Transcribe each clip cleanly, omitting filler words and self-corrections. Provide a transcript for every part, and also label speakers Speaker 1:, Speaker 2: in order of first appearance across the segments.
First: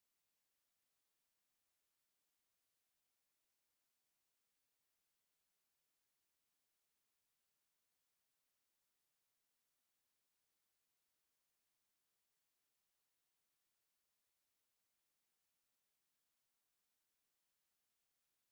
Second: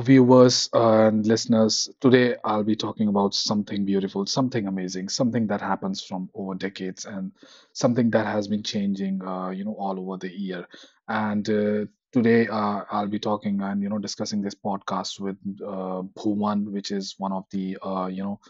Speaker 1: viewers and listeners. Today, I'll be talking about something beautiful, something amazing, something that happens from over decades, and something that has been changing, all over the year. And today, I'll be talking and discussing this podcast with Bhuman, which is one of the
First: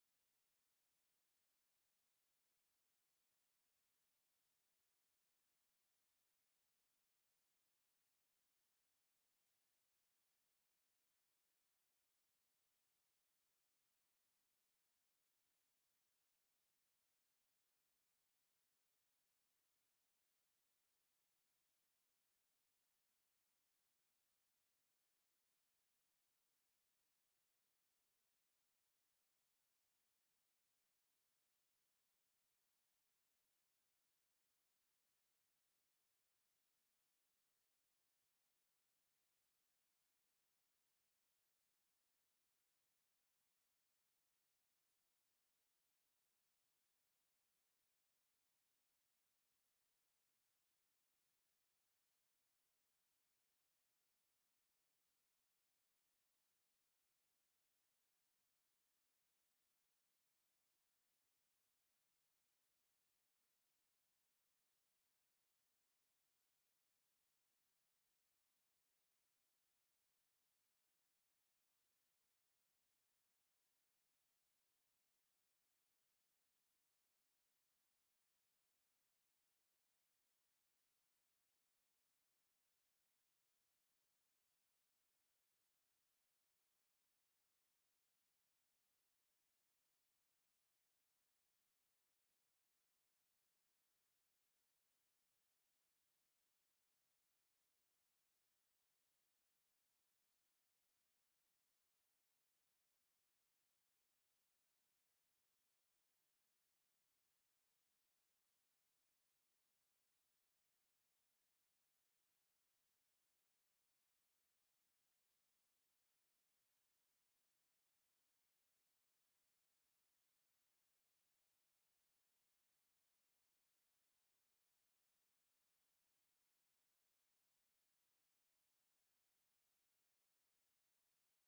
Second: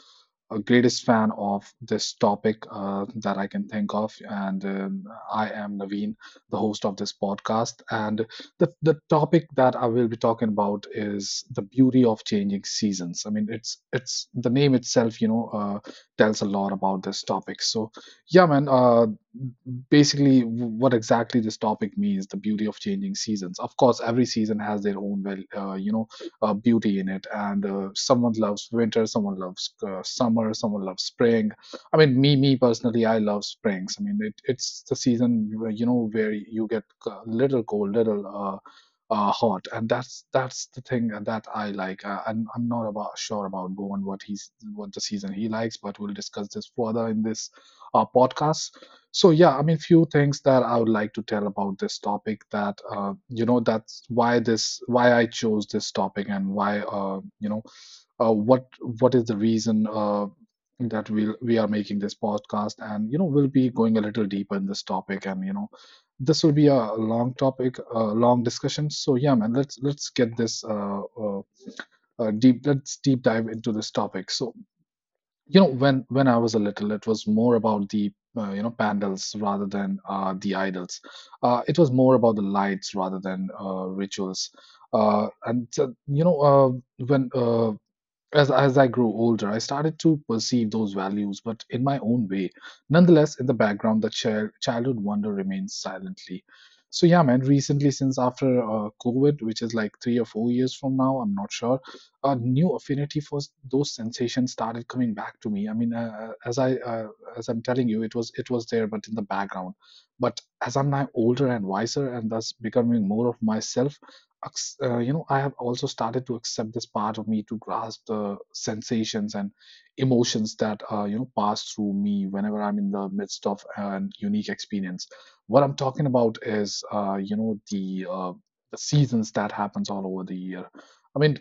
Speaker 1: a greatest fan of this topic that I can think of, and I am Naveen, the host of this podcast. And the topic that I will be talking about is the beauty of changing seasons. I mean, it's the name itself, tells a lot about this topic. So, yeah, man. Basically, what exactly this topic means, the beauty of changing seasons. Of course, every season has their own, beauty in it. And someone loves winter, someone loves summer, someone loves spring. I mean, me personally, I love springs. I mean, it's the season where you get a little cold, little hot, and that's the thing that I like. I'm not about sure about Bowen what he's what the season he likes, but we'll discuss this further in this podcast. So yeah, I mean, few things that I would like to tell about this topic, that that's why, this why I chose this topic, and why uh, what what is the reason that we are making this podcast, and we'll be going a little deeper in this topic. And this will be a long topic, a long discussion. So yeah, man, let's get this deep let's deep dive into this topic. So, when I was a little, it was more about the pandals rather than the idols. It was more about the lights rather than rituals. Uh, and uh, you know uh, when uh, as I grew older, I started to perceive those values, but in my own way. Nonetheless, in the background, the childhood wonder remains silently. So yeah, man. Recently, since after COVID, which is like 3 or 4 years from now, I'm not sure, a new affinity for those sensations started coming back to me. I mean, as I'm telling you, it was there, but in the background. But as I'm now older and wiser, and thus becoming more of myself, I have also started to accept this part of me, to grasp the sensations and emotions that pass through me whenever I'm in the midst of an unique experience. What I'm talking about is, the seasons that happens all over the year. I mean,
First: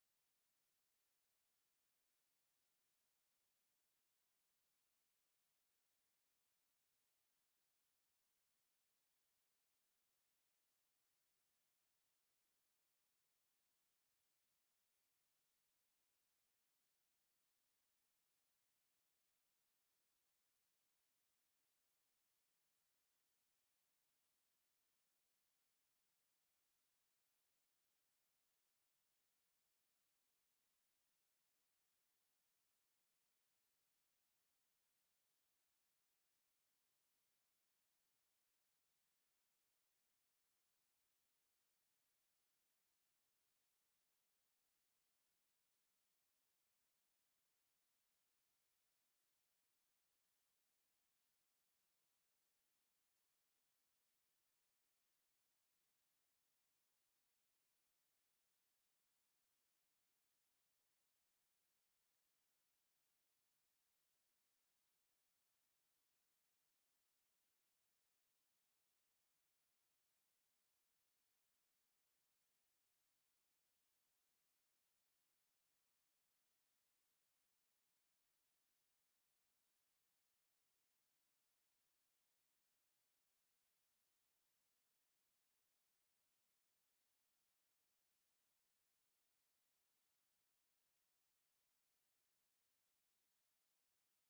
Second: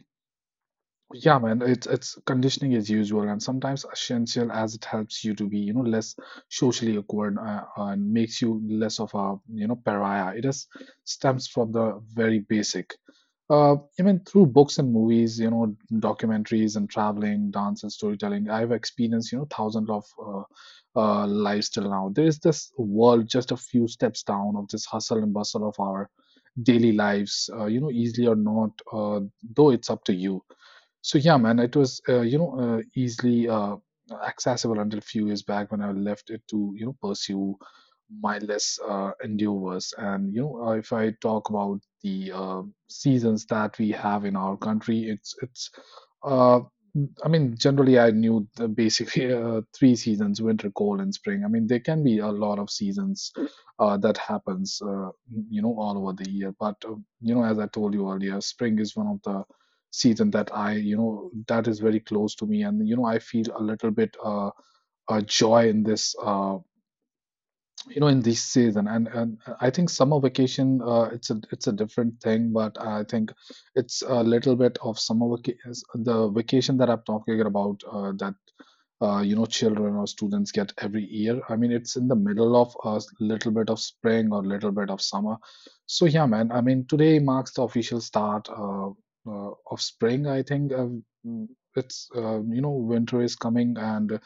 Speaker 1: yeah, man, it's conditioning as usual and sometimes essential, as it helps you to be, less socially awkward, and makes you less of a, pariah. It is stems from the very basic. Even through books and movies, documentaries and traveling, dance and storytelling, I've experienced, thousands of lives till now. There is this world just a few steps down of this hustle and bustle of our daily lives, easily or not, though it's up to you. So yeah, man, it was easily accessible until a few years back when I left it to pursue mindless endeavors. And if I talk about the seasons that we have in our country, it's uh, I mean, generally I knew the basically three seasons: winter, cold, and spring. I mean, there can be a lot of seasons that happens, all over the year. But as I told you earlier, spring is one of the season that that is very close to me, and I feel a little bit joy in this you know in this season. And I think summer vacation, it's a different thing, but I think it's a little bit of summer vacation. The vacation that I'm talking about, that children or students get every year, I mean, it's in the middle of a little bit of spring or little bit of summer. So yeah, man, I mean, today marks the official start of spring, I think. Mm, it's you know Winter is coming, and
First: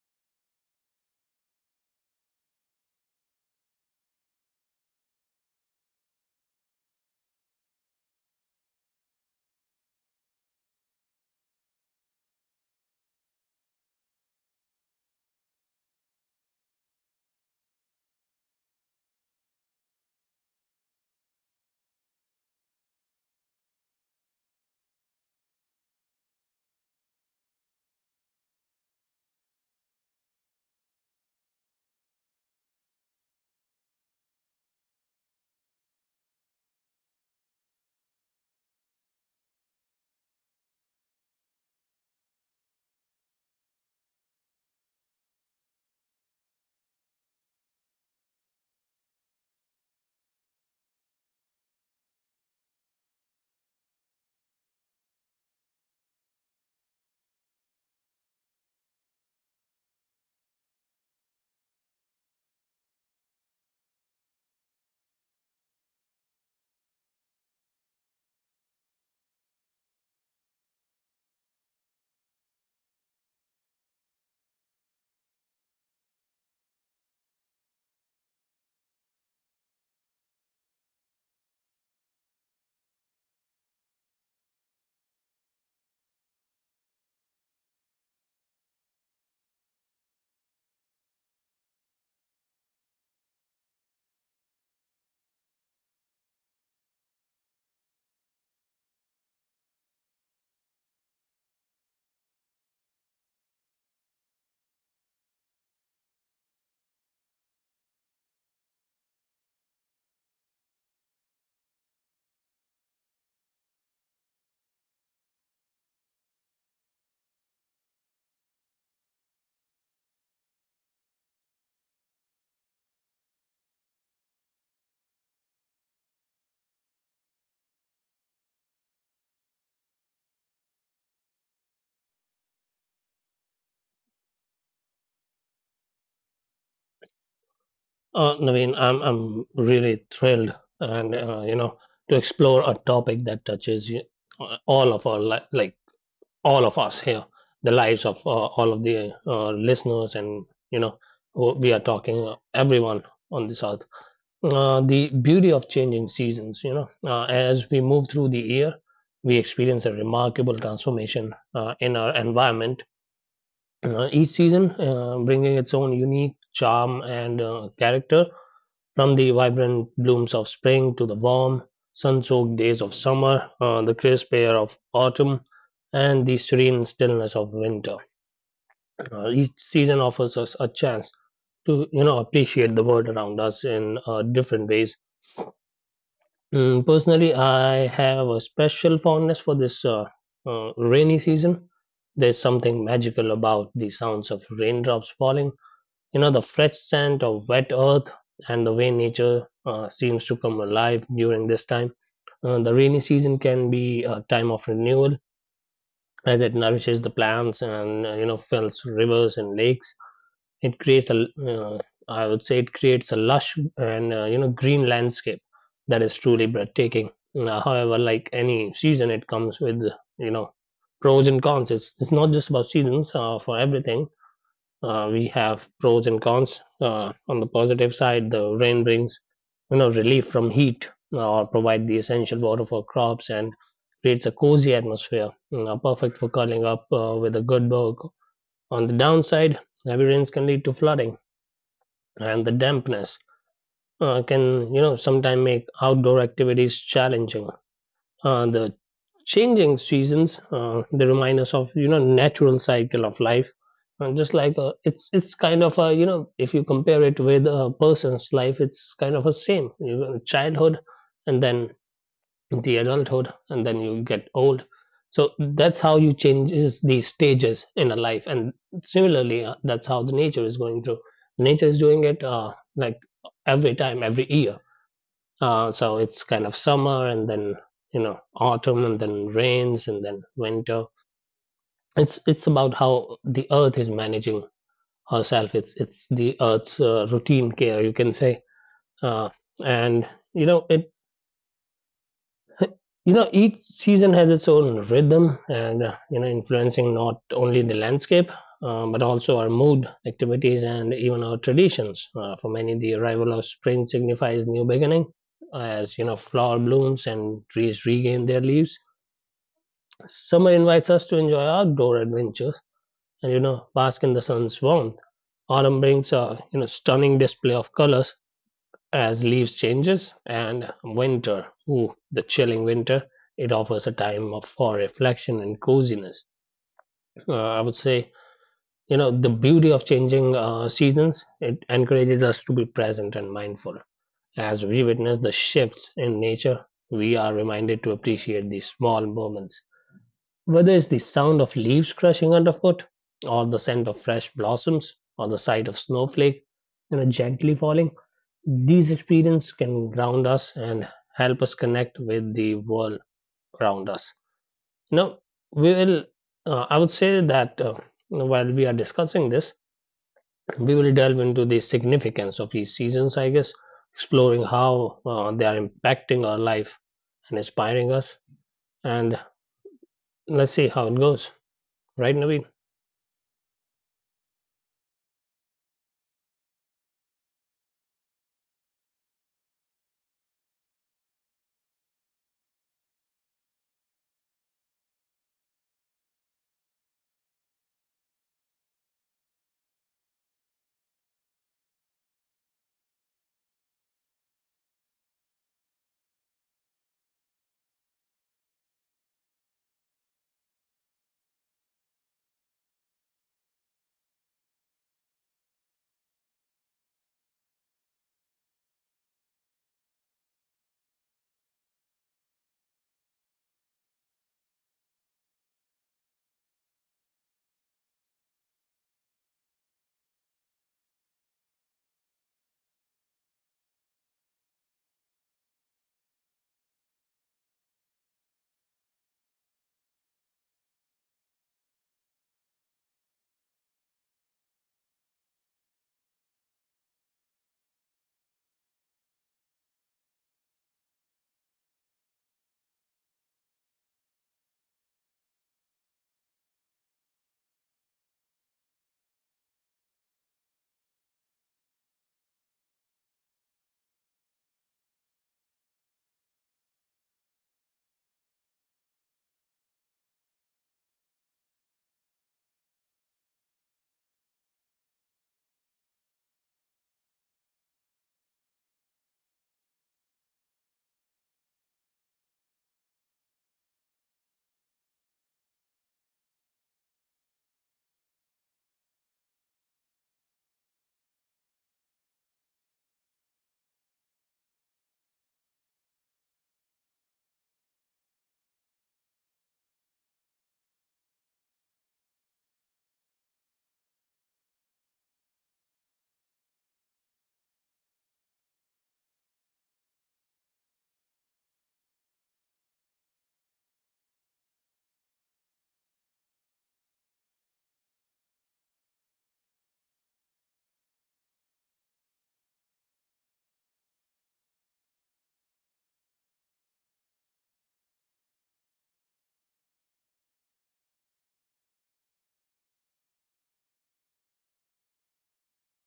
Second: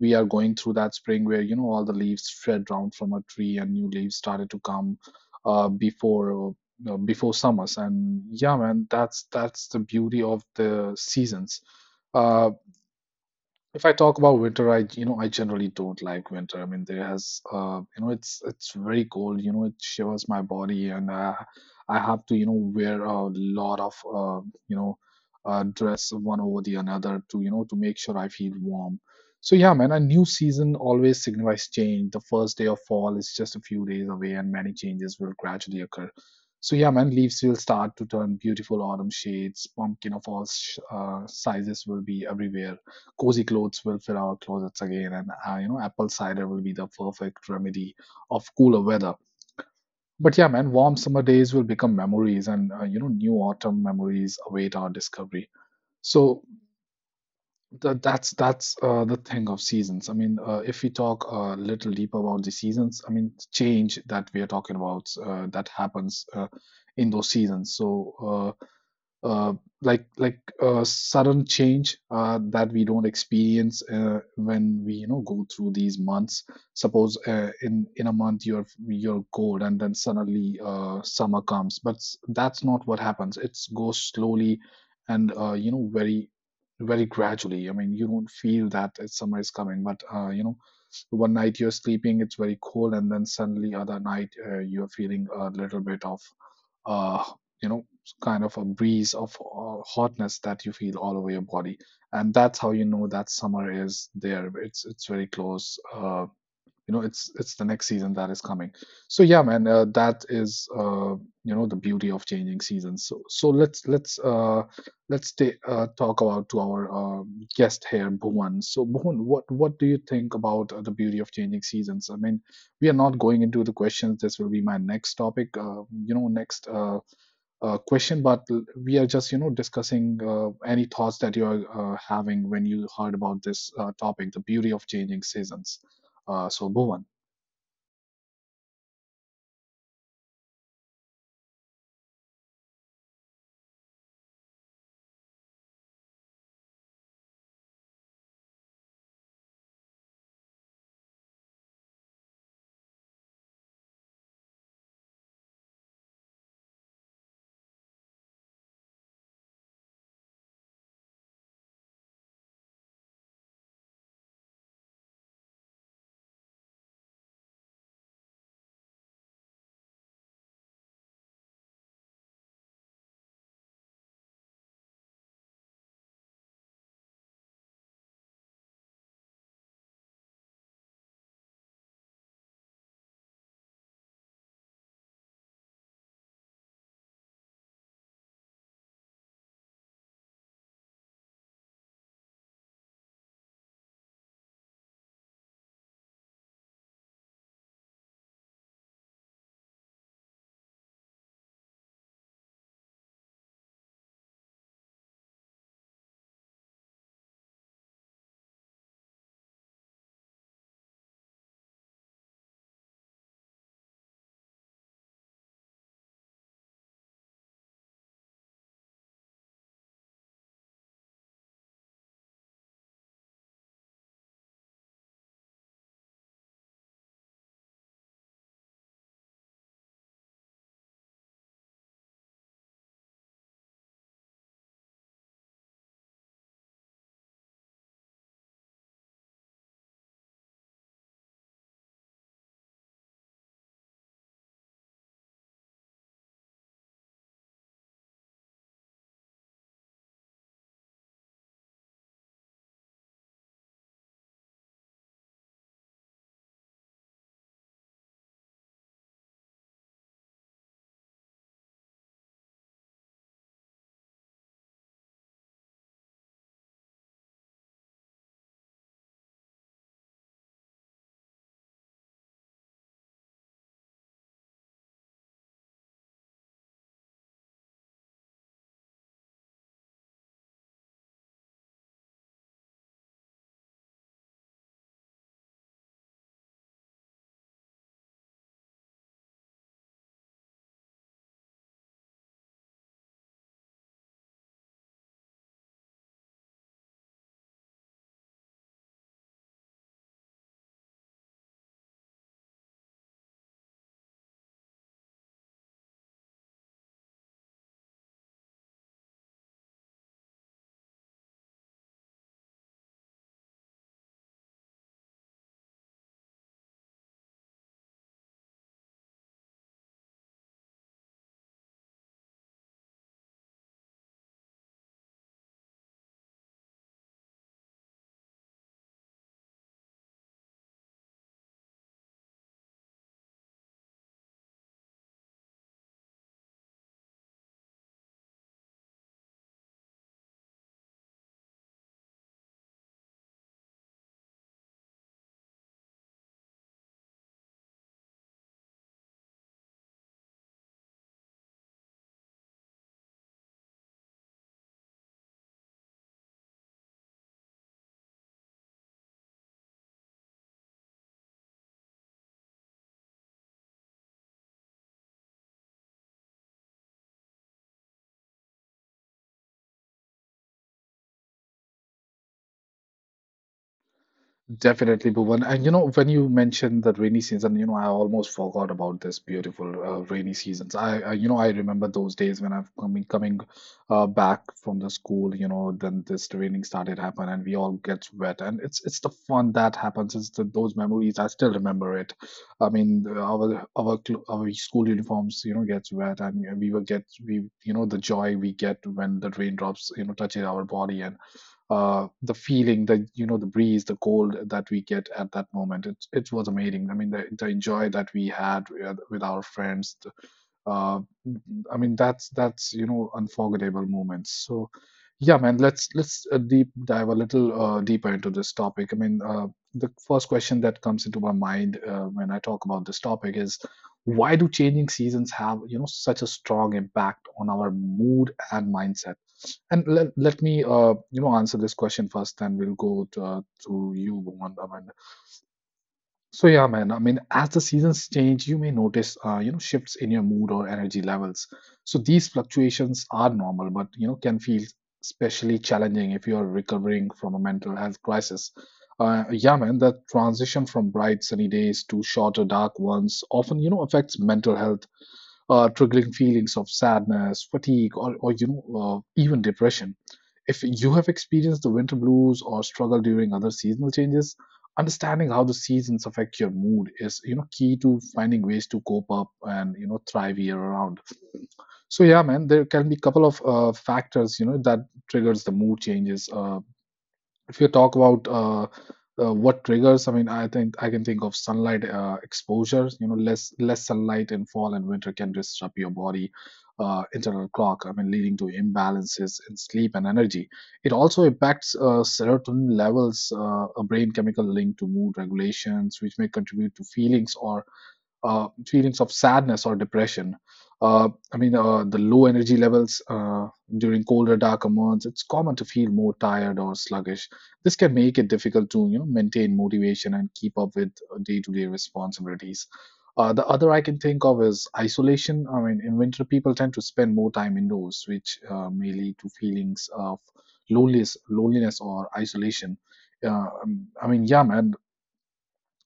Speaker 1: we are going through that spring where all the leaves shed down from a tree and new leaves started to come uh, before before summers. And yeah, man, that's the beauty of the seasons. uh, if I talk about winter, I you know I generally don't like winter. I mean, there has you know it's very cold. It shivers my body, and I have to wear a lot of you know dress one over the another, to you know to make sure I feel warm. So yeah, man, a new season always signifies change. The first day of fall is just a few days away, and many changes will gradually occur. So yeah, man, leaves will start to turn beautiful autumn shades. Pumpkin of all sizes will be everywhere. Cozy clothes will fill our closets again, and apple cider will be the perfect remedy of cooler weather. But yeah, man, warm summer days will become memories, and new autumn memories await our discovery. So that's the thing of seasons. I mean, if we talk a little deeper about the seasons, I mean, change that we are talking about that happens in those seasons. So uh, like a sudden change that we don't experience when we go through these months. Suppose in a month you're cold and then suddenly summer comes, but that's not what happens. It goes slowly and very, very gradually. I mean, you don't feel that summer is coming, but one night you're sleeping, it's very cold, and then suddenly other night you're feeling a little bit of uh, you know, kind of a breeze of hotness that you feel all over your body, and that's how you know that summer is there. It's very close. It's the next season that is coming. So yeah, man, that is the beauty of changing seasons. So let's talk about to our guest here, Bhuvan. So, Bhuvan, what do you think about the beauty of changing seasons? I mean, we are not going into the questions, this will be my next topic, next question, but we are just, discussing any thoughts that you are having when you heard about this topic, the beauty of changing seasons. So, Bhuvan,
Speaker 2: Naveen, I'm really thrilled and to explore a topic that touches you, all of our li- like all of us here, the lives of all of the listeners and you know who we are talking everyone on this earth. The beauty of changing seasons, as we move through the year, we experience a remarkable transformation in our environment. Each season bringing its own unique charm and character, from the vibrant blooms of spring to the warm, sun soaked days of summer, the crisp air of autumn, and the serene stillness of winter, each season offers us a chance to appreciate the world around us in different ways. Personally, I have a special fondness for this rainy season. There's something magical about the sounds of raindrops falling, the fresh scent of wet earth, and the way nature seems to come alive during this time. The rainy season can be a time of renewal as it nourishes the plants and fills rivers and lakes. It creates a l- I would say it creates a lush and green landscape that is truly breathtaking. However, like any season, it comes with you know pros and cons. It's not just about seasons. For everything, we have pros and cons. On the positive side, the rain brings relief from heat, or provide the essential water for crops, and creates a cozy atmosphere, perfect for curling up with a good book. On the downside, heavy rains can lead to flooding, and the dampness can sometimes make outdoor activities challenging. The changing seasons, they remind us of natural cycle of life. And just like, it's kind of a, if you compare it with a person's life, it's kind of a same, childhood and then the adulthood and then you get old. So that's how you changes these stages in a life, and similarly, that's how the nature is going through. Nature is doing it, like every time, every year. So it's kind of summer and then, autumn and then rains and then winter. It's about how the earth is managing herself. It's the earth's routine care, you can say. Uh, and you know it you know Each season has its own rhythm and, influencing not only the landscape, but also our mood, activities, and even our traditions. For many, the arrival of spring signifies new beginning, as flower blooms and trees regain their leaves. Summer invites us to enjoy outdoor adventures and bask in the sun's warmth. Autumn brings a stunning display of colors as leaves changes. And winter, ooh, the chilling winter, it offers a time of, for reflection and coziness. I would say, the beauty of changing seasons, it encourages us to be present and mindful. As we witness the shifts in nature, we are reminded to appreciate these small moments, whether it's the sound of leaves crushing underfoot, or the scent of fresh blossoms, or the sight of snowflake gently falling. These experiences can ground us and help us connect with the world around us. Now, we will, I would say that while we are discussing this, we will delve into the significance of these seasons, I guess, exploring how they are impacting our life and inspiring us. And let's see how it goes. Right, Naveen?
Speaker 1: definitely, Bhuvan. And when you mentioned the rainy season, I almost forgot about this beautiful rainy seasons. I remember those days when I've coming back from the school. Then this raining started happen, and we all get wet, and it's the fun that happens. It's those memories. I still remember it. I mean, our school uniforms, gets wet, and we were get we, you know, the joy we get when the raindrops, touches our body, and the feeling, the breeze, the cold that we get at that moment. It was amazing. I mean, the joy that we had with our friends, uh, I mean, that's unforgettable moments. So, yeah, man, let's deep dive a little deeper into this topic. I mean, the first question that comes into my mind when I talk about this topic is, why do changing seasons have such a strong impact on our mood and mindset? And let me answer this question first, then we'll go to you, Bhuvan. So yeah, man. I mean, as the seasons change, you may notice, shifts in your mood or energy levels. So these fluctuations are normal, but can feel especially challenging if you are recovering from a mental health crisis. Yeah, man. That transition from bright sunny days to shorter dark ones often, you know, affects mental health triggering feelings of sadness, fatigue, or even depression. If you have experienced the winter blues or struggle during other seasonal changes, understanding how the seasons affect your mood is, you know, key to finding ways to cope up and, you know, thrive year around. So yeah, man, there can be a couple of factors, you know, that triggers the mood changes. If you talk about what triggers, I mean, I think I can think of sunlight exposure. You know, less sunlight in fall and winter can disrupt your body internal clock. I mean, leading to imbalances in sleep and energy. It also impacts serotonin levels, a brain chemical linked to mood regulations, which may contribute to feelings of sadness or depression. The low energy levels during colder, darker months, it's common to feel more tired or sluggish. This can make it difficult to, you know, maintain motivation and keep up with day-to-day responsibilities. The other I can think of is isolation. I mean, in winter, people tend to spend more time indoors, which may lead to feelings of loneliness or isolation. Yeah, man.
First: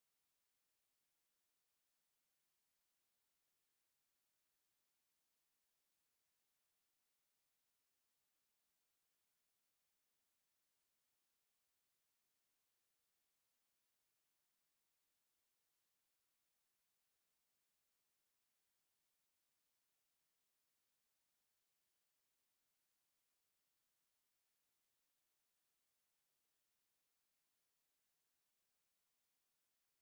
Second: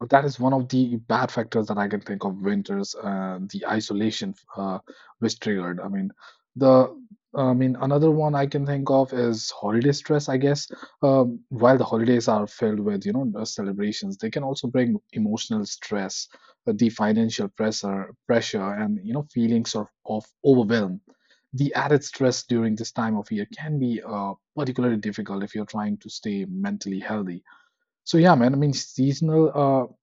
Speaker 1: But that is one of the bad factors that I can think of winters, the isolation which triggered. I mean, the I mean another one I can think of is holiday stress. I guess while the holidays are filled with, you know, the celebrations, they can also bring emotional stress, the financial pressure, and, you know, feelings of, overwhelm. The added stress during this time of year can be particularly difficult if you're trying to stay mentally healthy. So yeah, man. I mean, seasonal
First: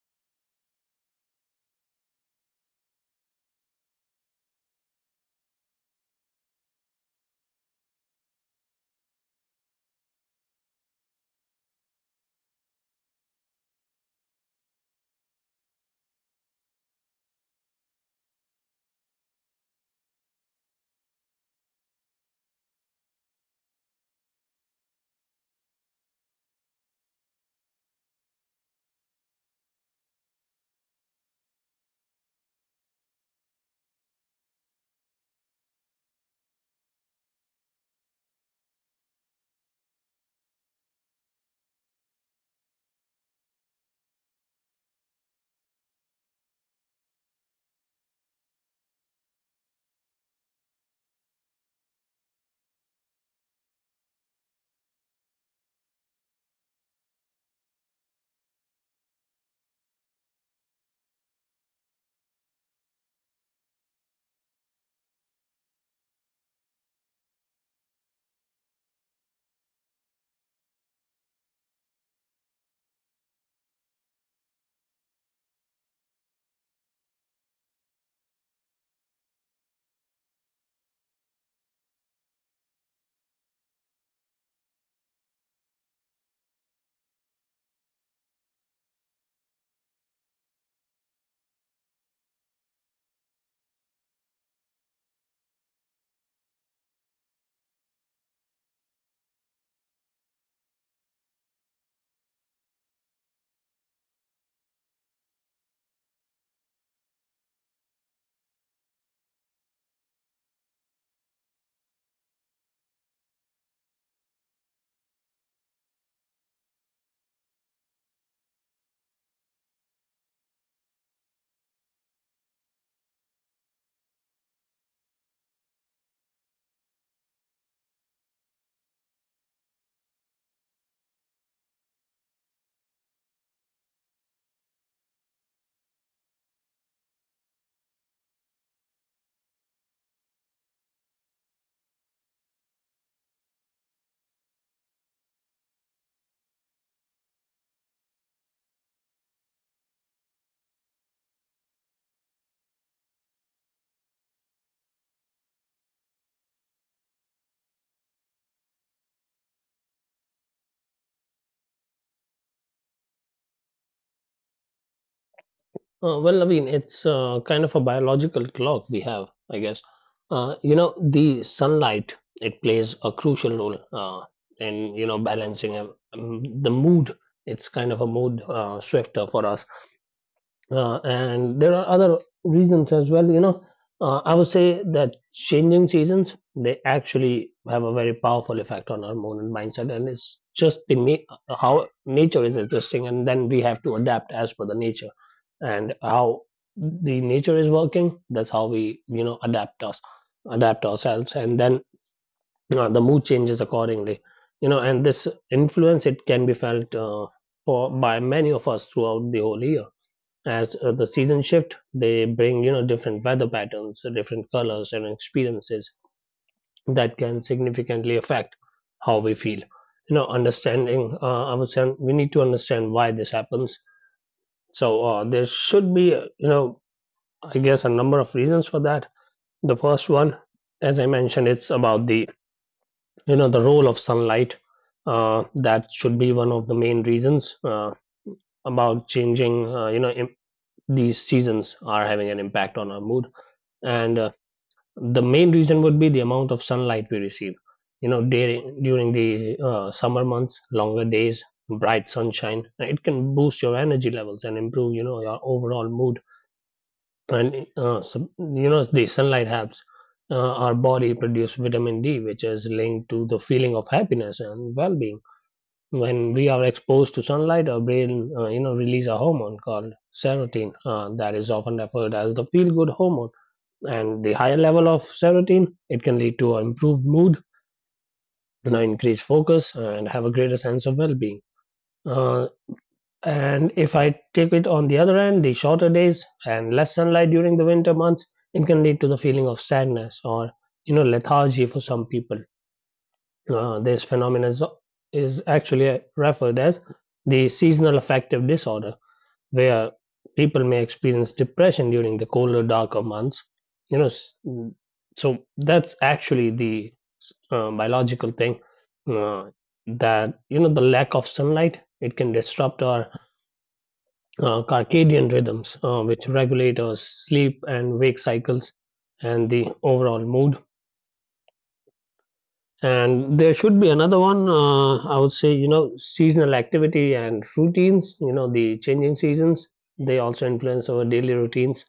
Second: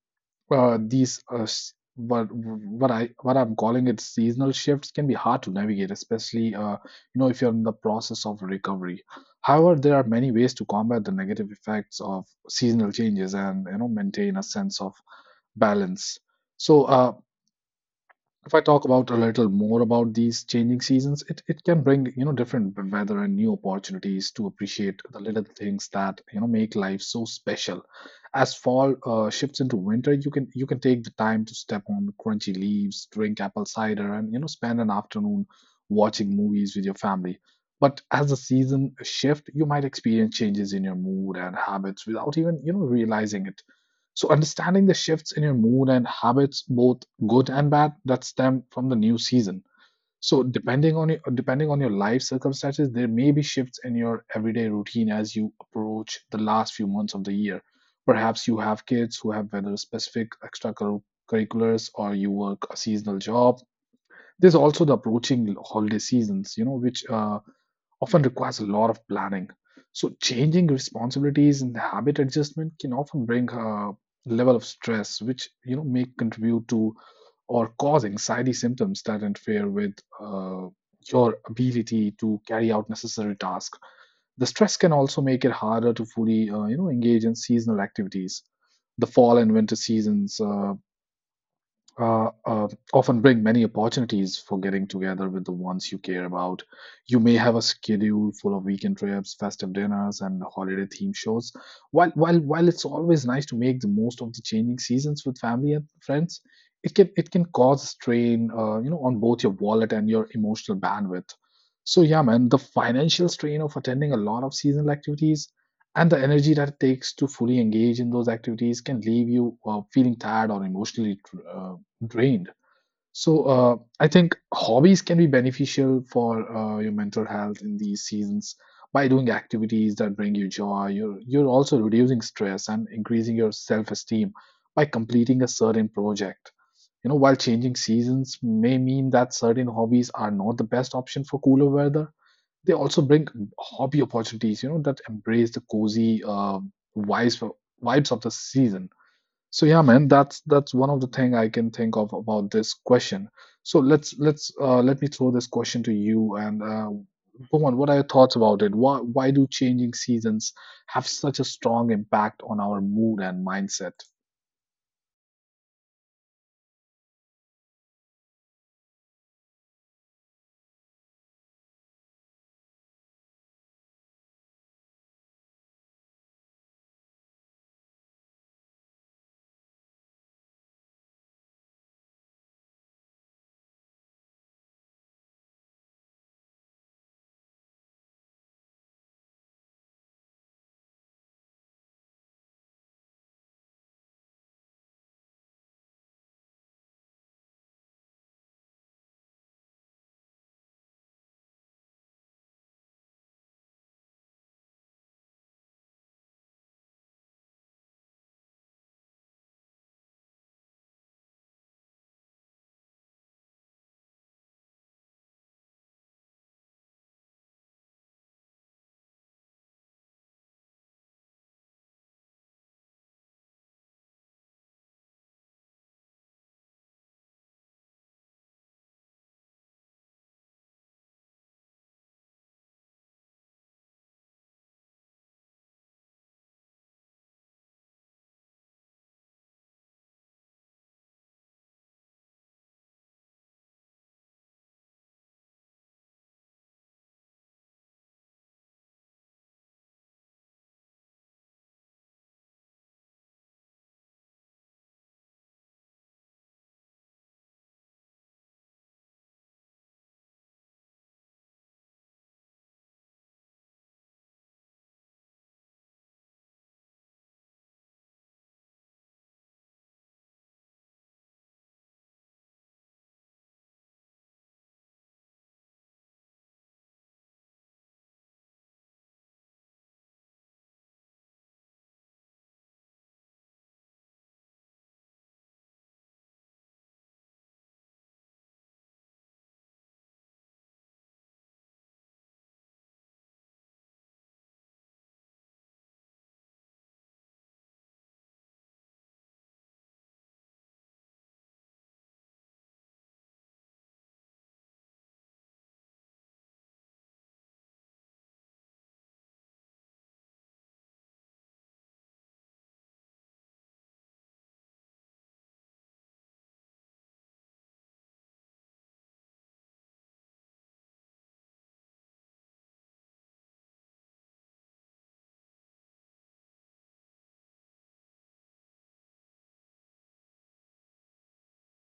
Speaker 1: these s- what I what I'm calling it seasonal shifts can be hard to navigate, especially, you know, if you're in the process of recovery. However, there are many ways to combat the negative effects of seasonal changes and, you know, maintain a sense of balance. So if I talk about a little more about these changing seasons, it can bring, you know, different weather and new opportunities to appreciate the little things that, you know, make life so special. As fall shifts into winter, you can take the time to step on crunchy leaves, drink apple cider, and, you know, spend an afternoon watching movies with your family. But as the season shift, you might experience changes in your mood and habits without even, you know, realizing it, so understanding the shifts in your mood and habits, both good and bad, that stem from the new season. So depending on your life circumstances, there may be shifts in your everyday routine as you approach the last few months of the year. Perhaps you have kids who have whether specific extracurriculars or you work a seasonal job. There's also the approaching holiday seasons, you know, which often requires a lot of planning. So, changing responsibilities and habit adjustment can often bring a level of stress, which, you know, may contribute to or cause anxiety symptoms that interfere with uh, your ability to carry out necessary tasks. The stress can also make it harder to fully, you know, engage in seasonal activities. The fall and winter seasons uh, uh, often bring many opportunities for getting together with the ones you care about. You may have a schedule full of weekend trips, festive dinners, and holiday themed shows. While it's always nice to make the most of the changing seasons with family and friends, it can cause strain, you know, on both your wallet and your emotional bandwidth. So yeah, man, the financial strain of attending a lot of seasonal activities and the energy that it takes to fully engage in those activities can leave you feeling tired or emotionally uh, drained. So I think hobbies can be beneficial for your mental health in these seasons by doing activities that bring you joy. You're also reducing stress and increasing your self-esteem by completing a certain project. You know, while changing seasons may mean that certain hobbies are not the best option for cooler weather, they also bring hobby opportunities, you know, that embrace the cozy vibes vibes of the season. So yeah, man, that's one of the thing I can think of about this question. So let me throw this question to you, and Bhuvan, what are your thoughts about it? Why do changing seasons have such a strong impact on our mood and mindset?
Speaker 2: Well, I mean, it's kind of a biological clock we have, I guess. You know, the sunlight, it plays a crucial role in, you know, balancing, the mood. It's kind of a mood swifter for us, and there are other reasons as well, I would say that changing seasons, they actually have a very powerful effect on our mood and mindset. And it's just how nature is adjusting, and then we have to adapt as per the nature. And how the nature is working, that's how we adapt ourselves, and then, the mood changes accordingly. And this influence, it can be felt for, by many of us throughout the whole year. As the seasons shift, they bring, different weather patterns, different colors, and experiences that can significantly affect how we feel. Understanding, I would say, we need to understand why this happens. So there should be, I guess, a number of reasons for that. The first one, as I mentioned, it's about the, the role of sunlight. That should be one of the main reasons about changing, these seasons are having an impact on our mood. And the main reason would be the amount of sunlight we receive. During the summer months, longer days, bright sunshine, it can boost your energy levels and improve, your overall mood. And some, you know, the sunlight helps our body produce vitamin D, which is linked to the feeling of happiness and well-being. When we are exposed to sunlight, our brain, release a hormone called serotonin, that is often referred as the feel good hormone. And the higher level of serotonin, it can lead to an improved mood, increased focus, and have a greater sense of well-being. uh, and if I take it on the other end, the shorter days and less sunlight during the winter months, it can lead to the feeling of sadness, or lethargy for some people. This phenomenon is actually referred as the seasonal affective disorder, where people may experience depression during the colder, darker months. You know, s- mm, so that's actually the biological thing, uh, that the lack of sunlight, it can disrupt our circadian rhythms, which regulate our sleep and wake cycles and the overall mood. And there should be another one. I would say, seasonal activity and routines. You know, the changing seasons, they also influence our daily routines.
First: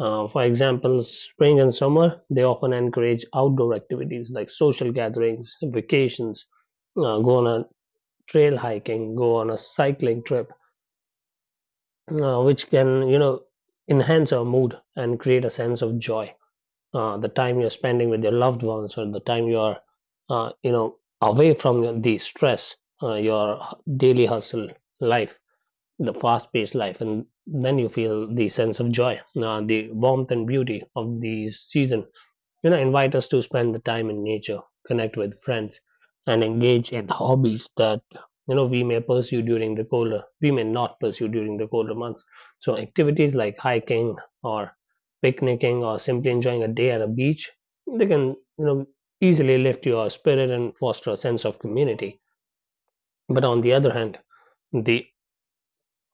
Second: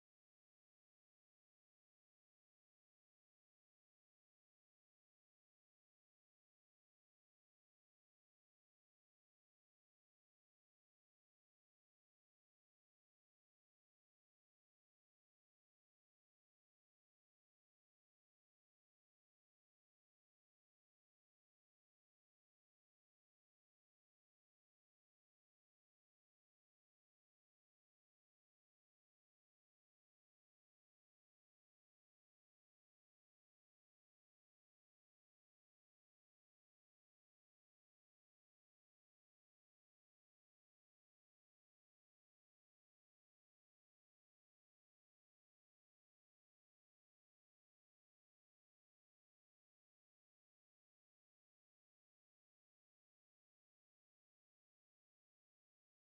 Speaker 2: For example, spring and summer, they often encourage outdoor activities like social gatherings, vacations, go on a trail hiking, go on a cycling trip, which can, you know, enhance our mood and create a sense of joy. The time you're spending with your loved ones, or the time you are, uh, you know, away from the stress, your daily hustle life, the fast paced life, and then you feel the sense of joy. The warmth and beauty of the season, invite us to spend the time in nature, connect with friends, and engage in hobbies that, we may not pursue during the colder months. So activities like hiking, or picnicking, or simply enjoying a day at a beach, they can, you know easily lift your spirit and foster a sense of community. But on the other hand, the,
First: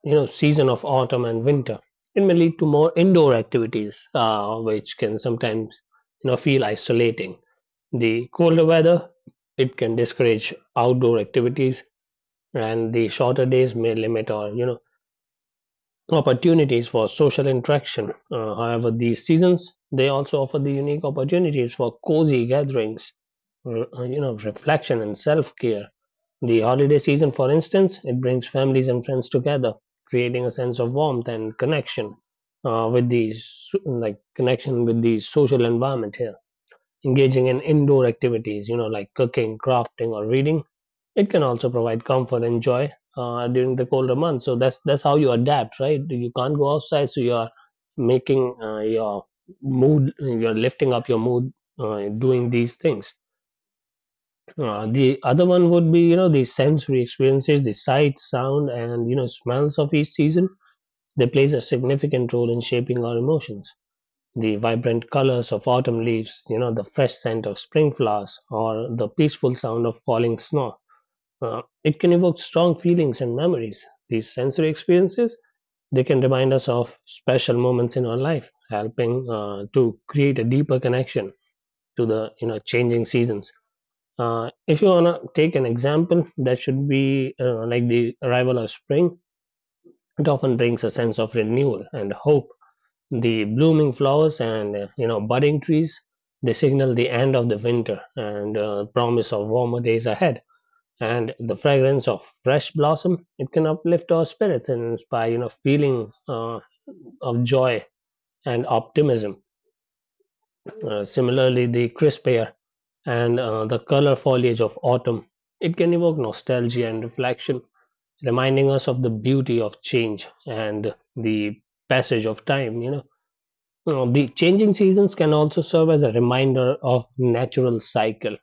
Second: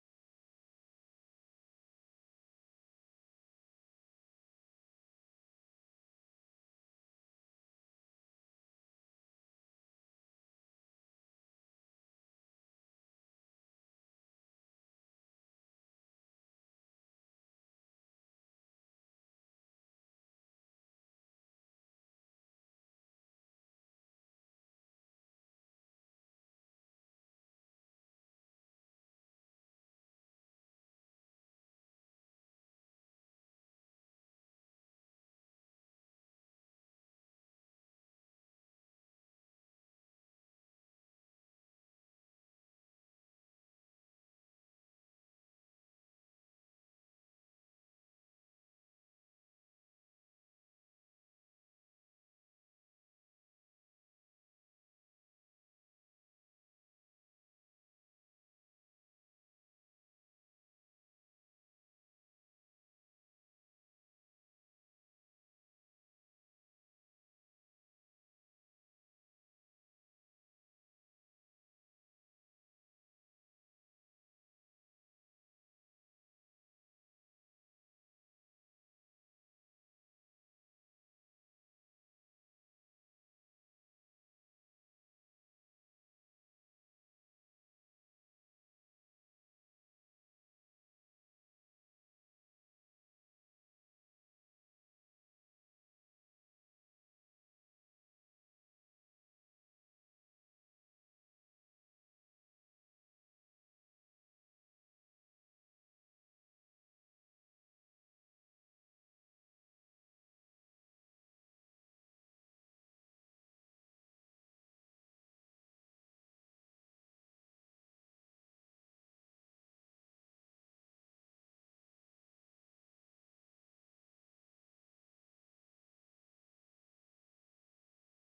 Speaker 2: season of autumn and winter, it may lead to more indoor activities, which can sometimes, feel isolating. The colder weather, it can discourage outdoor activities, and the shorter days may limit our, you know, opportunities for social interaction. However, these seasons, they also offer the unique opportunities for cozy gatherings, reflection, and self-care. The holiday season, for instance, it brings families and friends together, creating a sense of warmth and connection, with these, like connection with the social environment here. Engaging in indoor activities, you know, like cooking, crafting, or reading, it can also provide comfort and joy during the colder months. So that's how you adapt, right? You can't go outside, so you are making your mood, you're lifting up your mood, doing these things. The other one would be, you know, the sensory experiences, the sight, sound, and, smells of each season. They plays a significant role in shaping our emotions, the vibrant colors of autumn leaves, you know, the fresh scent of spring flowers, or the peaceful sound of falling snow. It can evoke strong feelings and memories. These sensory experiences, they can remind us of special moments in our life, helping to create a deeper connection to the, changing seasons. If you wanna take an example, that should be like the arrival of spring. It often brings a sense of renewal and hope, the blooming flowers and budding trees. They signal the end of the winter and promise of warmer days ahead, and the fragrance of fresh blossom, it can uplift our spirits and inspire feeling of joy and optimism. Similarly, the crisp air and the color foliage of autumn, it can evoke nostalgia and reflection, reminding us of the beauty of change and the passage of time. The changing seasons can also serve as a reminder of natural cycle.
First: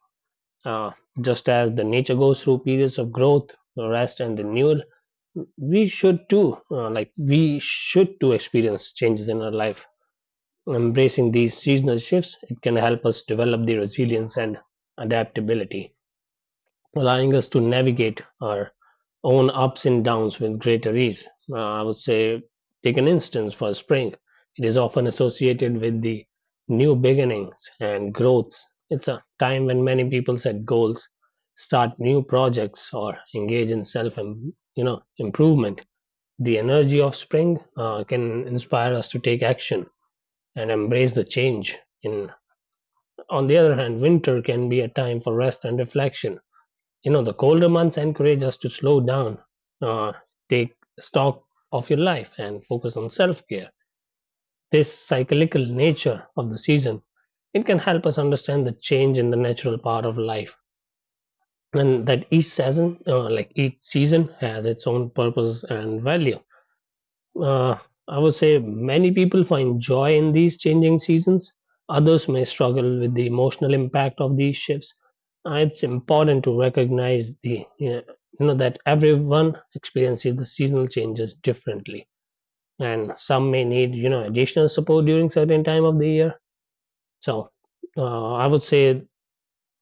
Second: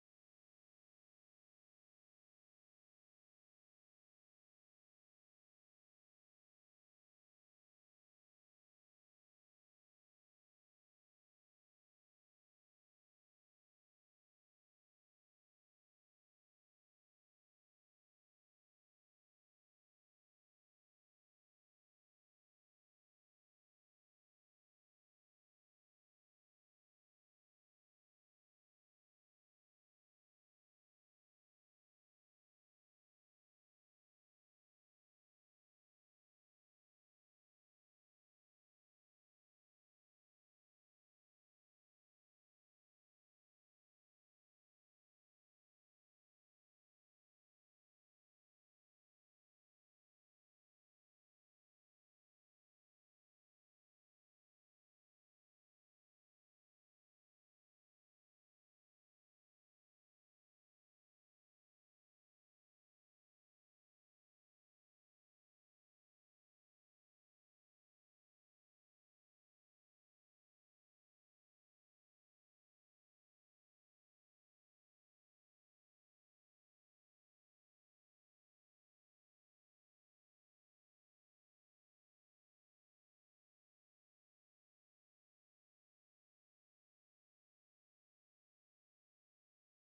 Speaker 2: Uh, just as the nature goes through periods of growth, rest, and renewal, we should too experience changes in our life. Embracing these seasonal shifts, it can help us develop the resilience and adaptability, allowing us to navigate our own ups and downs with greater ease. I would say, take an instance for spring. It is often associated with the new beginnings and growths. It's a time when many people set goals, start new projects, or engage in self improvement. The energy of spring can inspire us to take action and embrace the change. In on the other hand, winter can be a time for rest and reflection. You know, the colder months encourage us to slow down, uh, take stock of your life and focus on self-care. This cyclical nature of the season, it can help us understand the change in the natural part of life, and that each season has its own purpose and value. uh, I would say many people find joy in these changing seasons. Others may struggle with the emotional impact of these shifts. It's important to recognize the you know that everyone experiences the seasonal changes differently, and some may need additional support during certain time of the year. So I would say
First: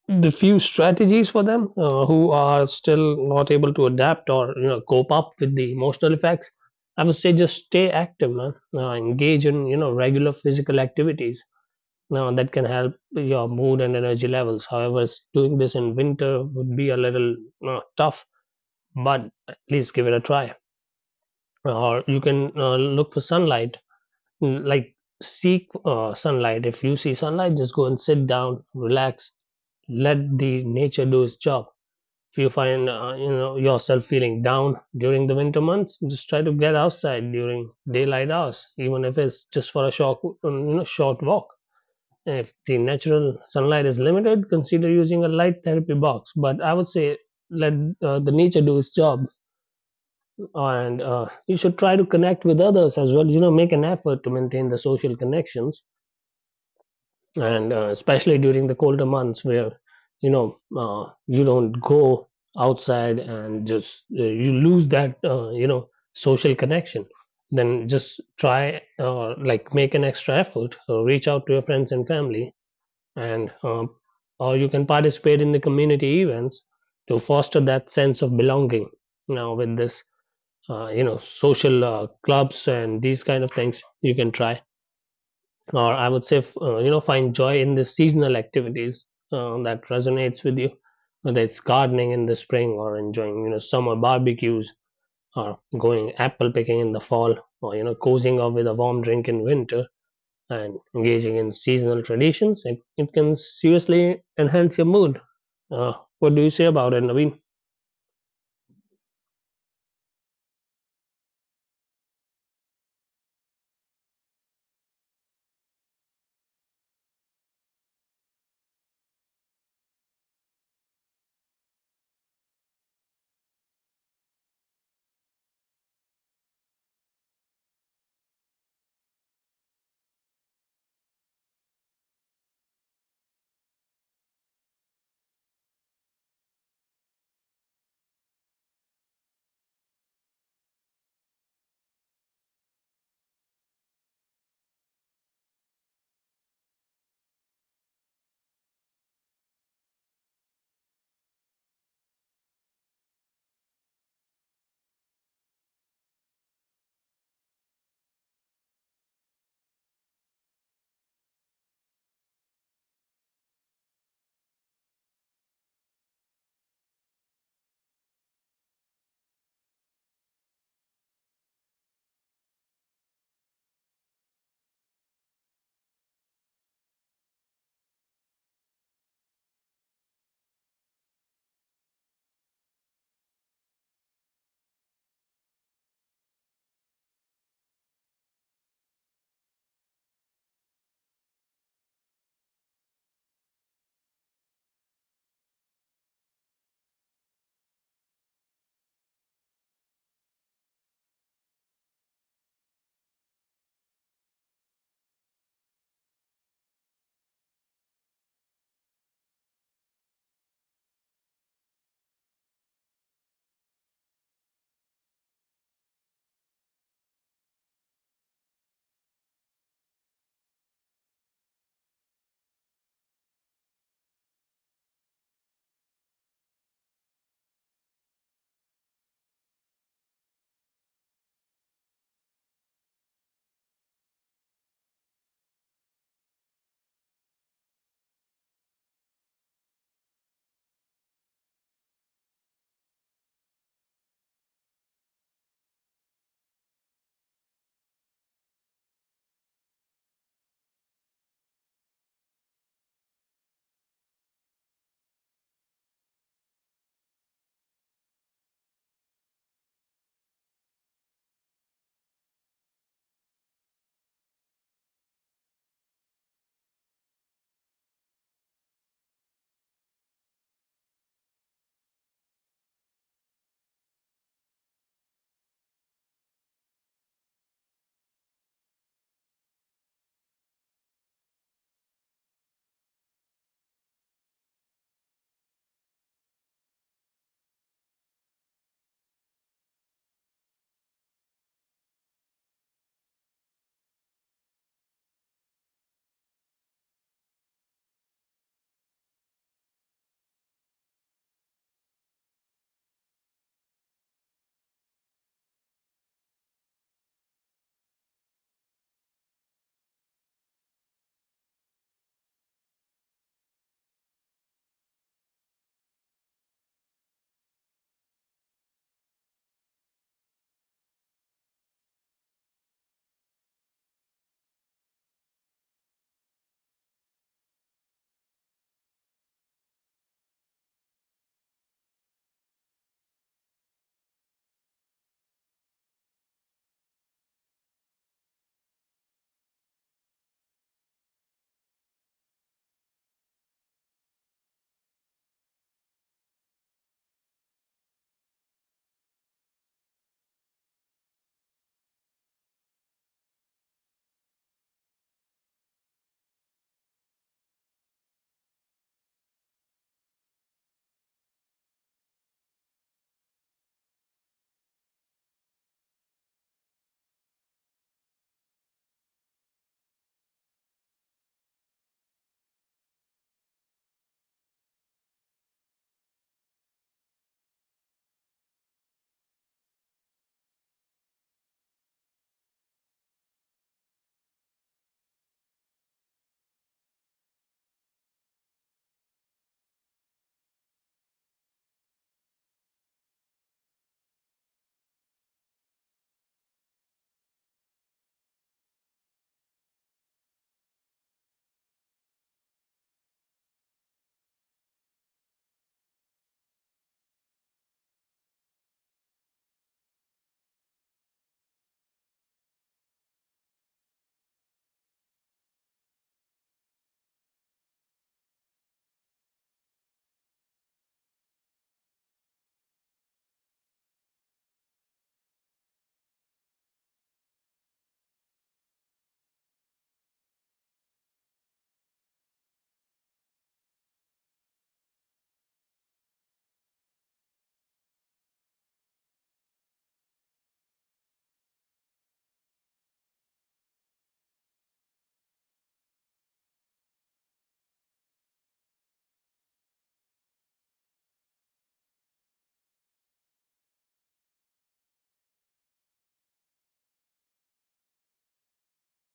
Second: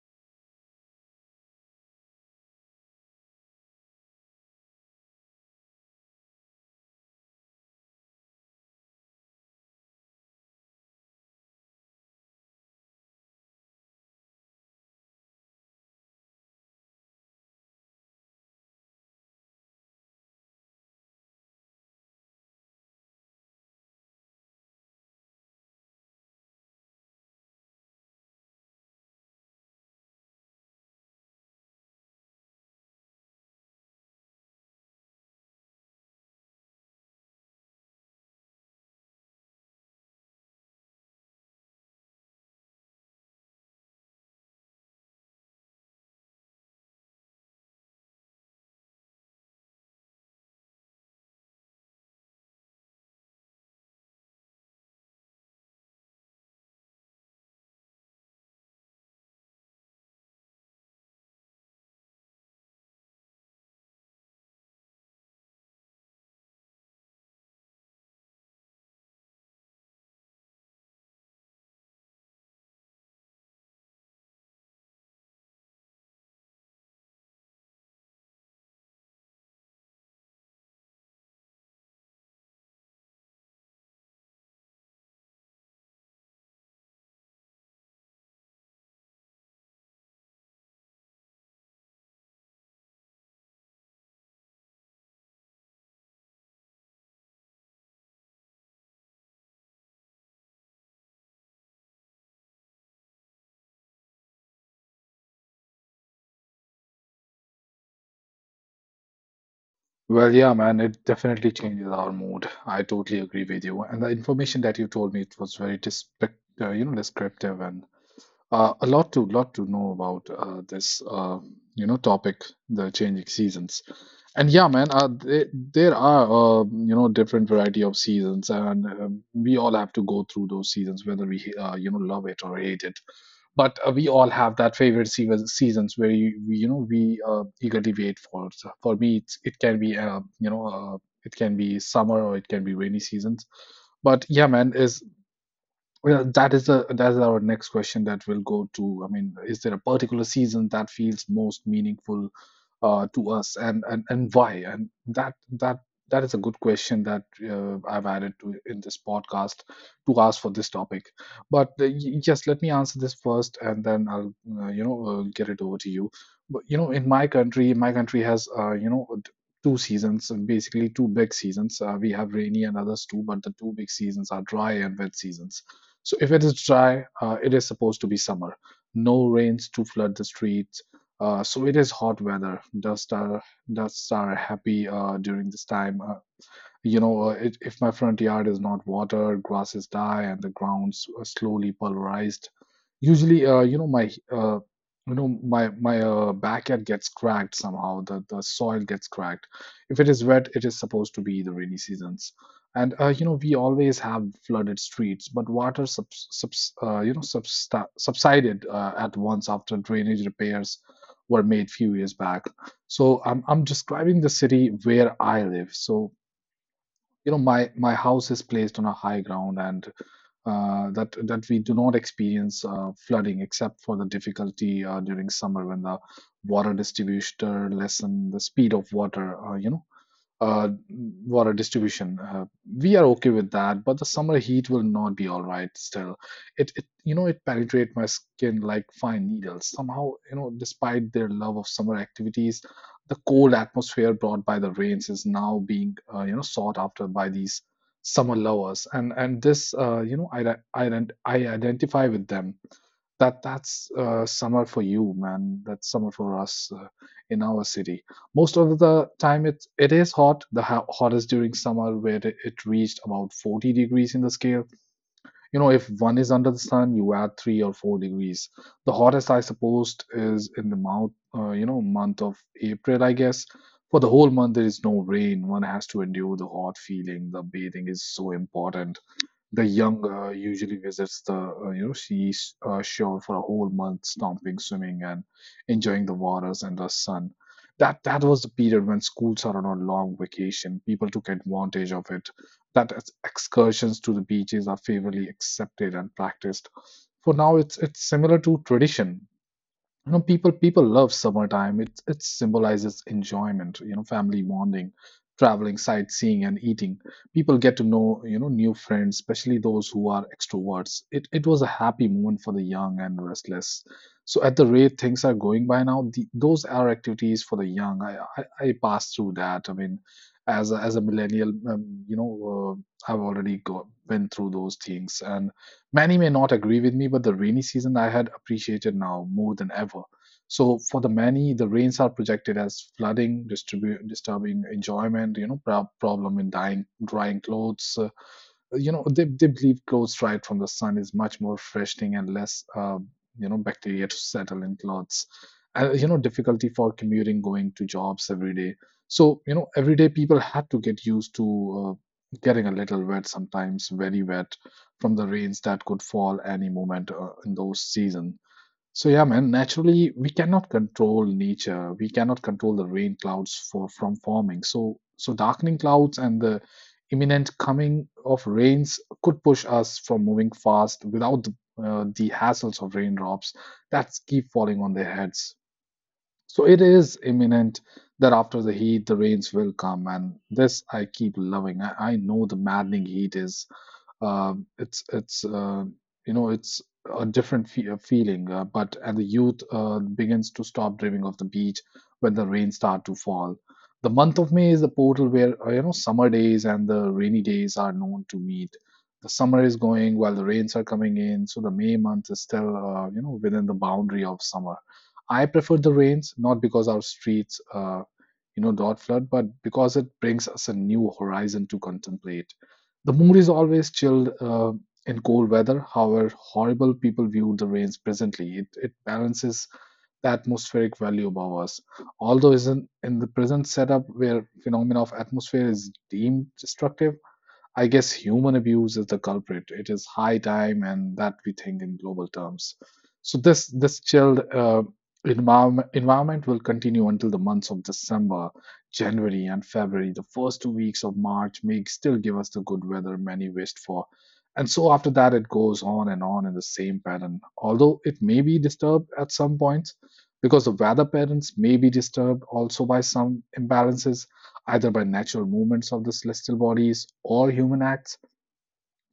Speaker 2: the few strategies for them who are still not able to adapt or cope up with the emotional effects, I would say just stay active, man. Engage in regular physical activities. Now that can help your mood and energy levels. However, doing this in winter would be a little tough, but at least give it a try. Or you can look for sunlight. Like, seek sunlight. If you see sunlight, just go and sit down, relax, let the nature do its job. If you find yourself feeling down during the winter months, just try to get outside during daylight hours, even if it's just for a short you know short walk. And if the natural sunlight is limited, consider using a light therapy box. But I would say, let the nature do its job, and you should try to connect with others as well. You know, make an effort to maintain the social connections, and especially during the colder months where you don't go outside and just you lose that social connection, then just try like make an extra effort, reach out to your friends and family, and or you can participate in the community events to foster that sense of belonging. Now with this social clubs and these kind of things, you can try. Or I would say, find joy in the seasonal activities that resonates with you, whether it's gardening in the spring, or enjoying, you know, summer barbecues, or going apple picking in the fall, or, you know, cozying up with a warm drink in winter, and engaging in seasonal traditions. It can seriously enhance your mood. Uh, what do you say about it, Naveen?
Speaker 1: Well, yeah, man, it definitely changes our mood. I totally agree with you. And the information that you told me, it was very you know, descriptive and a lot to lot to know about this, you know, topic, the changing seasons. And yeah, man, there are, you know, different variety of seasons, and we all have to go through those seasons, whether we, you know, love it or hate it. But we all have that favorite season, seasons where you, we you know we eagerly wait for. So for me, it can be, you know, it can be summer or it can be rainy seasons. But yeah, man, that is a that is our next question that will go to. I mean, is there a particular season that feels most meaningful to us, and, and why? And that is a good question that I've added to in this podcast to ask for this topic. But yes, let me answer this first, and then I'll you know, get it over to you. But you know, in my country has, you know, two seasons, and basically two big seasons. We have rainy and others too, but the two big seasons are dry and wet seasons. So if it is dry, it is supposed to be summer. No rains to flood the streets. So it is hot weather. Dusts are happy, during this time. If, my front yard is not watered, grasses die, and the ground's slowly pulverized. Usually, you know my my backyard gets cracked somehow. The soil gets cracked. If it is wet, it is supposed to be the rainy seasons. And, you know, we always have flooded streets, but water subs, subs you know substa subsided at once after drainage repairs were made few years back. So I'm describing the city where I live. So, you know, my house is placed on a high ground, and that that we do not experience flooding except for the difficulty during summer when the water distributor lessen the speed of water, uh, water distribution. We are okay with that, but the summer heat will not be all right still. It it penetrates my skin like fine needles. Somehow, you know, despite their love of summer activities, the cold atmosphere brought by the rains is now being, you know, sought after by these summer lovers, and this, you know, I identify with them. That's summer for you, man. That's summer for us in our city. Most of the time, it is hot. The hottest during summer, where it reached about 40 degrees in the scale. You know, if one is under the sun, you add 3 or 4 degrees. The hottest, I suppose, is in the month, month of April, I guess. For the whole month, there is no rain. One has to endure the hot feeling. The bathing is so important. The young usually visits the, you know seas shore for a whole month, stomping, swimming, and enjoying the waters and the sun. That was the period when schools are on a long vacation. People took advantage of it. Excursions to the beaches are favorably accepted and practiced. For now, it's similar to tradition. People love summertime. It symbolizes enjoyment, family bonding, traveling, sightseeing, and eating. People get to know, new friends, especially those who are extroverts. It was a happy moment for the young and restless. So at the rate things are going by now, those are activities for the young. I passed through that, I mean, as a millennial, you know, I've been through those things. And many may not agree with me, but the rainy season I had appreciated now more than ever. So for the many, the rains are projected as flooding, disturbing enjoyment, you know, problem in dying, drying clothes. You know, they believe clothes dried from the sun is much more freshening and less, you know, bacteria to settle in clothes, and you know, difficulty for commuting, going to jobs every day. So you know, everyday people had to get used to uh, getting a little wet, sometimes very wet, from the rains that could fall any moment in those seasons. So yeah, man, naturally we cannot control nature. We cannot control the rain clouds for from forming. So darkening clouds and the imminent coming of rains could push us from moving fast without the hassles of raindrops that keep falling on their heads. So it is imminent that after the heat, the rains will come, and this I keep loving. I know the maddening heat is, it's you know it's a different fe a feeling, but and the youth begins to stop dreaming of the beach when the rains start to fall. The month of May is the portal where you know, summer days and the rainy days are known to meet. The summer is going while the rains are coming in, so the May month is still, you know, within the boundary of summer. I prefer the rains, not because our streets, you know, don't flood, but because it brings us a new horizon to contemplate. The mood is always chilled in cold weather, however horrible people view the rains presently. It balances the atmospheric value above us. Although isn't in the present setup where phenomena of atmosphere is deemed destructive, I guess human abuse is the culprit. It is high time, and that we think in global terms. So this chilled, environment will continue until the months of December, January, and February. The first 2 weeks of March may still give us the good weather many wished for, and so after that it goes on and on in the same pattern. Although it may be disturbed at some points because the weather patterns may be disturbed also by some imbalances, either by natural movements of the celestial bodies or human acts.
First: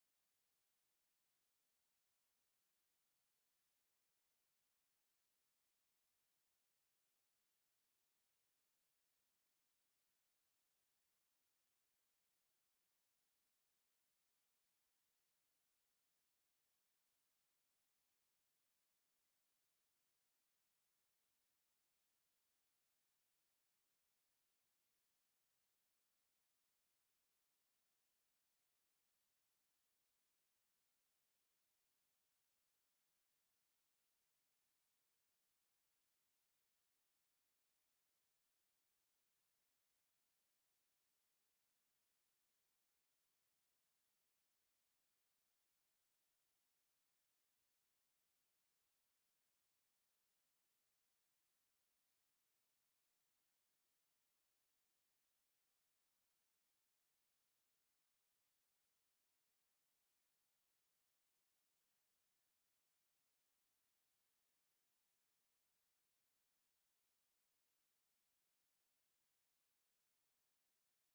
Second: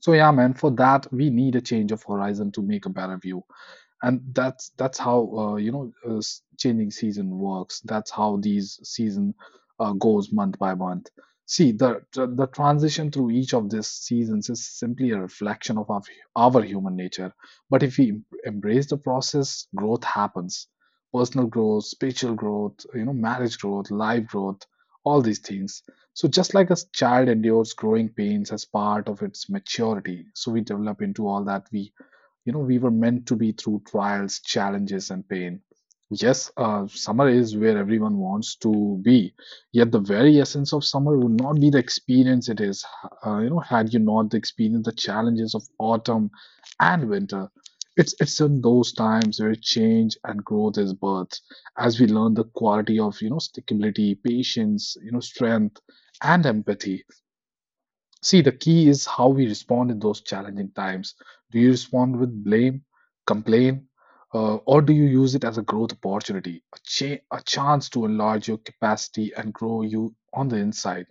Speaker 1: So, yeah, man, for that, we need a change of horizon to make a better view. And that's how, you know, changing season works. That's how these season goes month by month. See, the transition through each of these seasons is simply a reflection of our human nature. But if we embrace the process, growth happens. Personal growth, spiritual growth, you know, marriage growth, life growth, all these things. So just like a child endures growing pains as part of its maturity, so we develop into all that we, you know, we were meant to be through trials, challenges, and pain. Yes, summer is where everyone wants to be. Yet the very essence of summer would not be the experience it is, you know, had you not experienced the challenges of autumn and winter. It's in those times where change and growth is birth, as we learn the quality of, you know, stickability, patience, you know, strength, and empathy. See, the key is how we respond in those challenging times. Do you respond with blame, complain, or do you use it as a growth opportunity, a chance to enlarge your capacity and grow you on the inside?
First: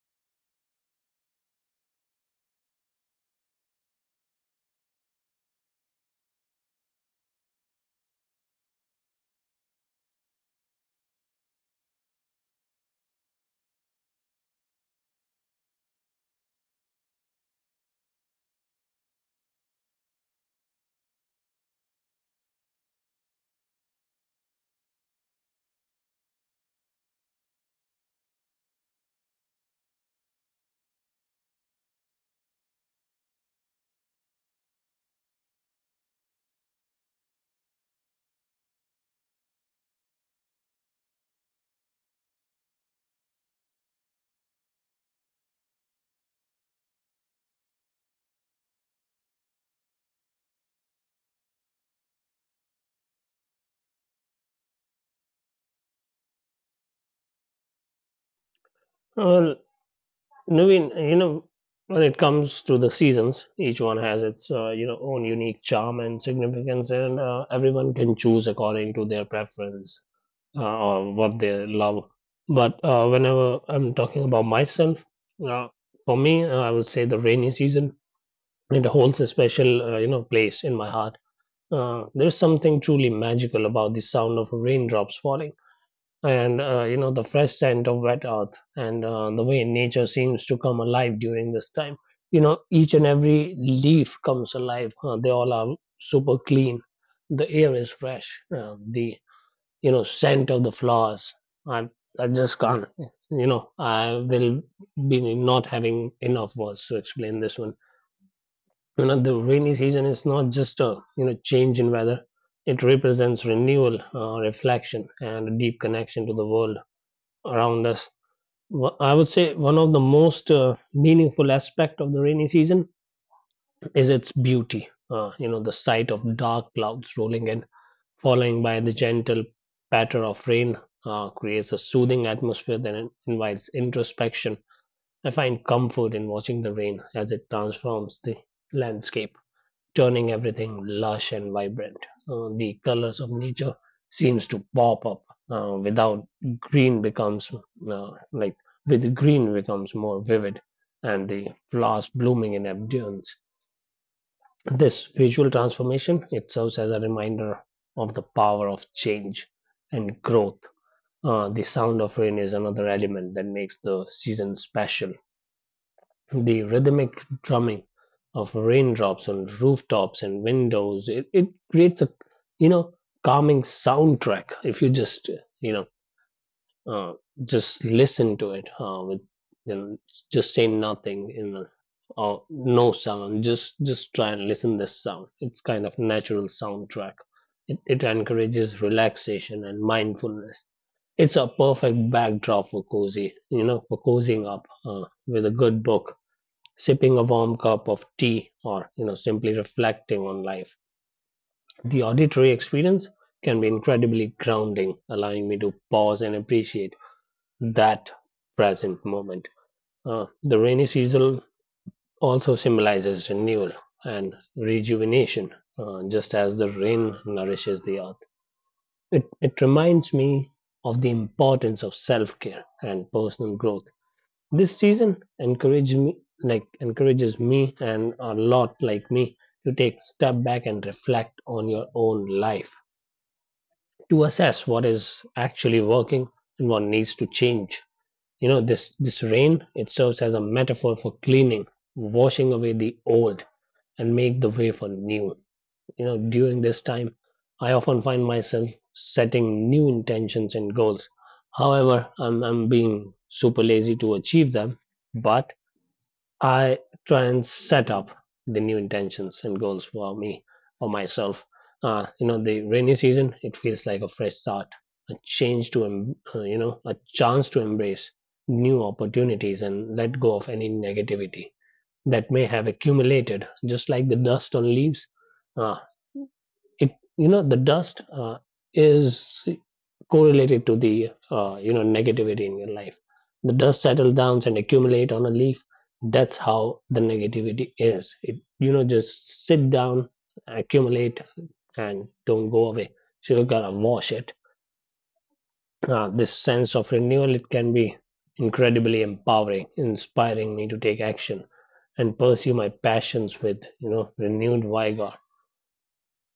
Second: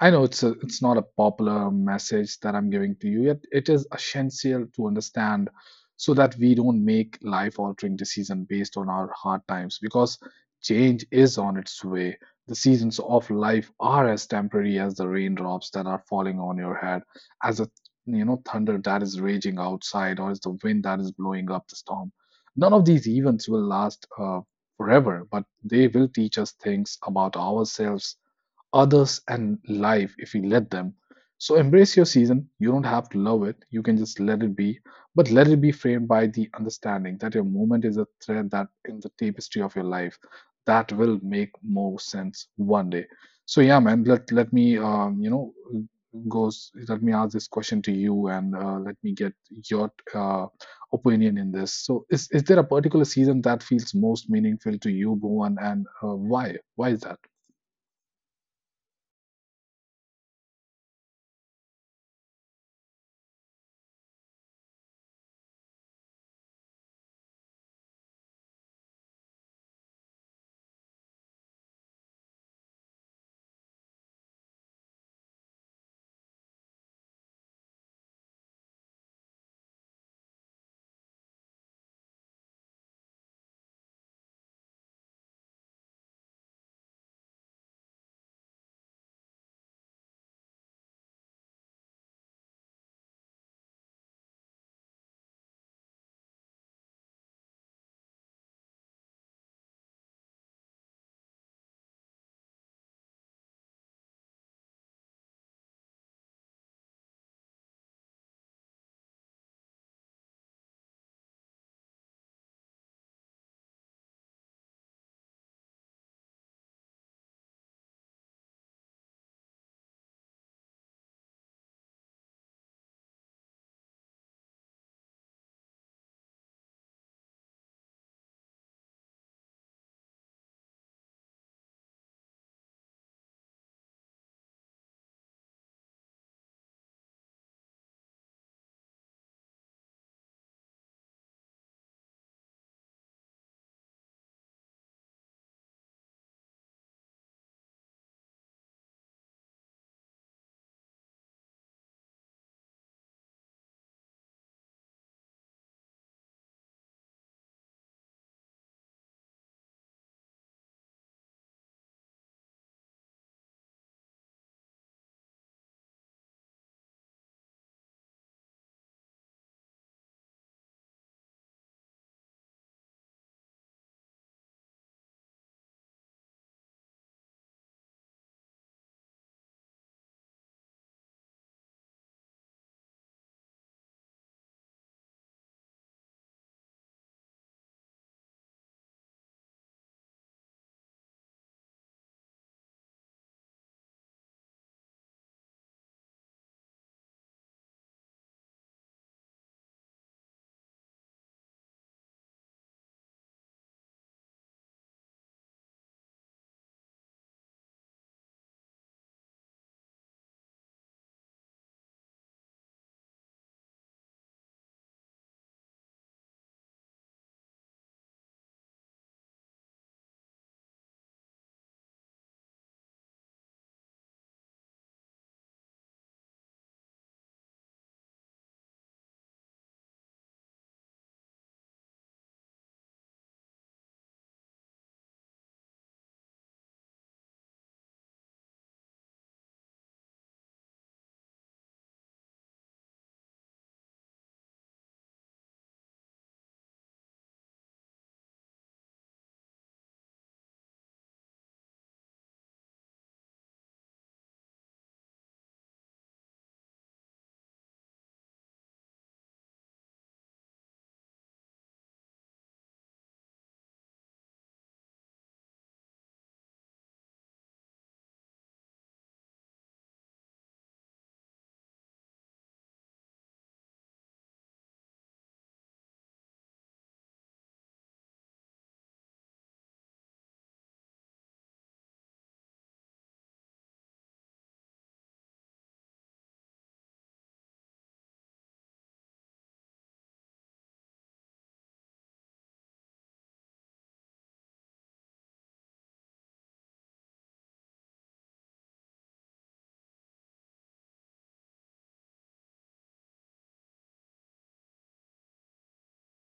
Speaker 1: I know it's not a popular message that I'm giving to you, yet it is essential to understand so that we don't make life-altering decisions based on our hard times, because change is on its way. The seasons of life are as temporary as the raindrops that are falling on your head, as a, you know, thunder that is raging outside, or as the wind that is blowing up the storm. None of these events will last, forever, but they will teach us things about ourselves, others, and life if we let them. So embrace your season. You don't have to love it. You can just let it be, but let it be framed by the understanding that your moment is a thread that in the tapestry of your life that will make more sense one day. So yeah, man. Let me, you know, goes. Let me ask this question to you, and let me get your, opinion in this. So is there a particular season that feels most meaningful to you, Bhuvan, and why? Why is that?
Speaker 2: Well, Naveen, you know, when it comes to the seasons, each one has its own unique charm and significance, and everyone can choose according to their preference or what they love. But whenever I'm talking about myself, uh, for me, I would say the rainy season. It holds a special place in my heart. There's something truly magical about the sound of raindrops falling, and the fresh scent of wet earth, and the way nature seems to come alive during this time. You know, each and every leaf comes alive, they all are super clean, the air is fresh, the scent of the flowers. I i just can't, I will be not having enough words to explain this one. You know, the rainy season is not just a change in weather, it represents renewal, reflection, and a deep connection to the world around us. I would say one of the most meaningful aspect of the rainy season is its beauty. You know, the sight of dark clouds rolling in, following by the gentle patter of rain, creates a soothing atmosphere that invites introspection. I find comfort in watching the rain as it transforms the landscape, turning everything lush and vibrant. The colors of nature seems to pop up, without green becomes like with green becomes more vivid, and the flowers blooming in abundance. This visual transformation, it serves as a reminder of the power of change and growth. The sound of rain is another element that makes the season special. The rhythmic drumming of raindrops on rooftops and windows, it creates a, you know, calming soundtrack. If you just, you know, uh, just listen to it with, you know, just say nothing in a, or no sound, just try and listen this sound. It's kind of natural soundtrack. It encourages relaxation and mindfulness. It's a perfect backdrop for cozying up with a good book, sipping a warm cup of tea, or you know, simply reflecting on life. The auditory experience can be incredibly grounding, allowing me to pause and appreciate that present moment. The rainy season also symbolizes renewal and rejuvenation. Just as the rain nourishes the earth, it reminds me of the importance of self-care and personal growth. This season encouraged me like encourages me and a lot like me to take step back and reflect on your own life, to assess what is actually working and what needs to change. You know, this rain, it serves as a metaphor for cleaning, washing away the old and make the way for new. You know, during this time I often find myself setting new intentions and goals. However, I'm being super lazy to achieve them, but I try and set up the new intentions and goals for me, for myself. You know, the rainy season, it feels like a fresh start, a change to, em- you know, a chance to embrace new opportunities and let go of any negativity that may have accumulated, just like the dust on leaves. Uh, it, you know, the dust is correlated to the negativity in your life. The dust settles down and accumulate on a leaf. That's how the negativity is, it just sit down, accumulate, and don't go away, so you gotta wash it. This sense of renewal, it can be incredibly empowering, inspiring me to take action and pursue my passions with renewed vigor.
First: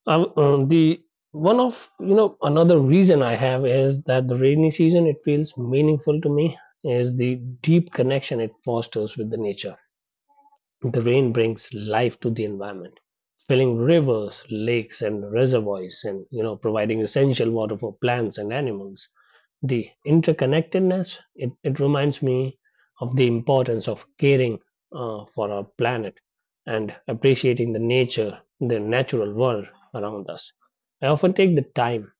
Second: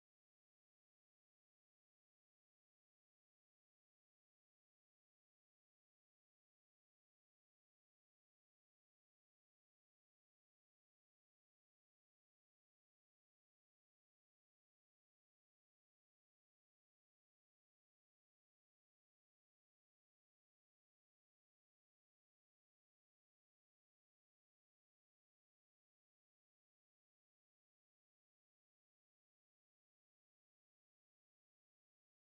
Speaker 2: The one of, you know, another reason I have is that the rainy season, it feels meaningful to me, is the deep connection it fosters with the nature. The rain brings life to the environment, filling rivers, lakes, and reservoirs, and you know, providing essential water for plants and animals. The interconnectedness, it reminds me of the importance of caring for our planet, and appreciating the nature, the natural world around us. I often take the time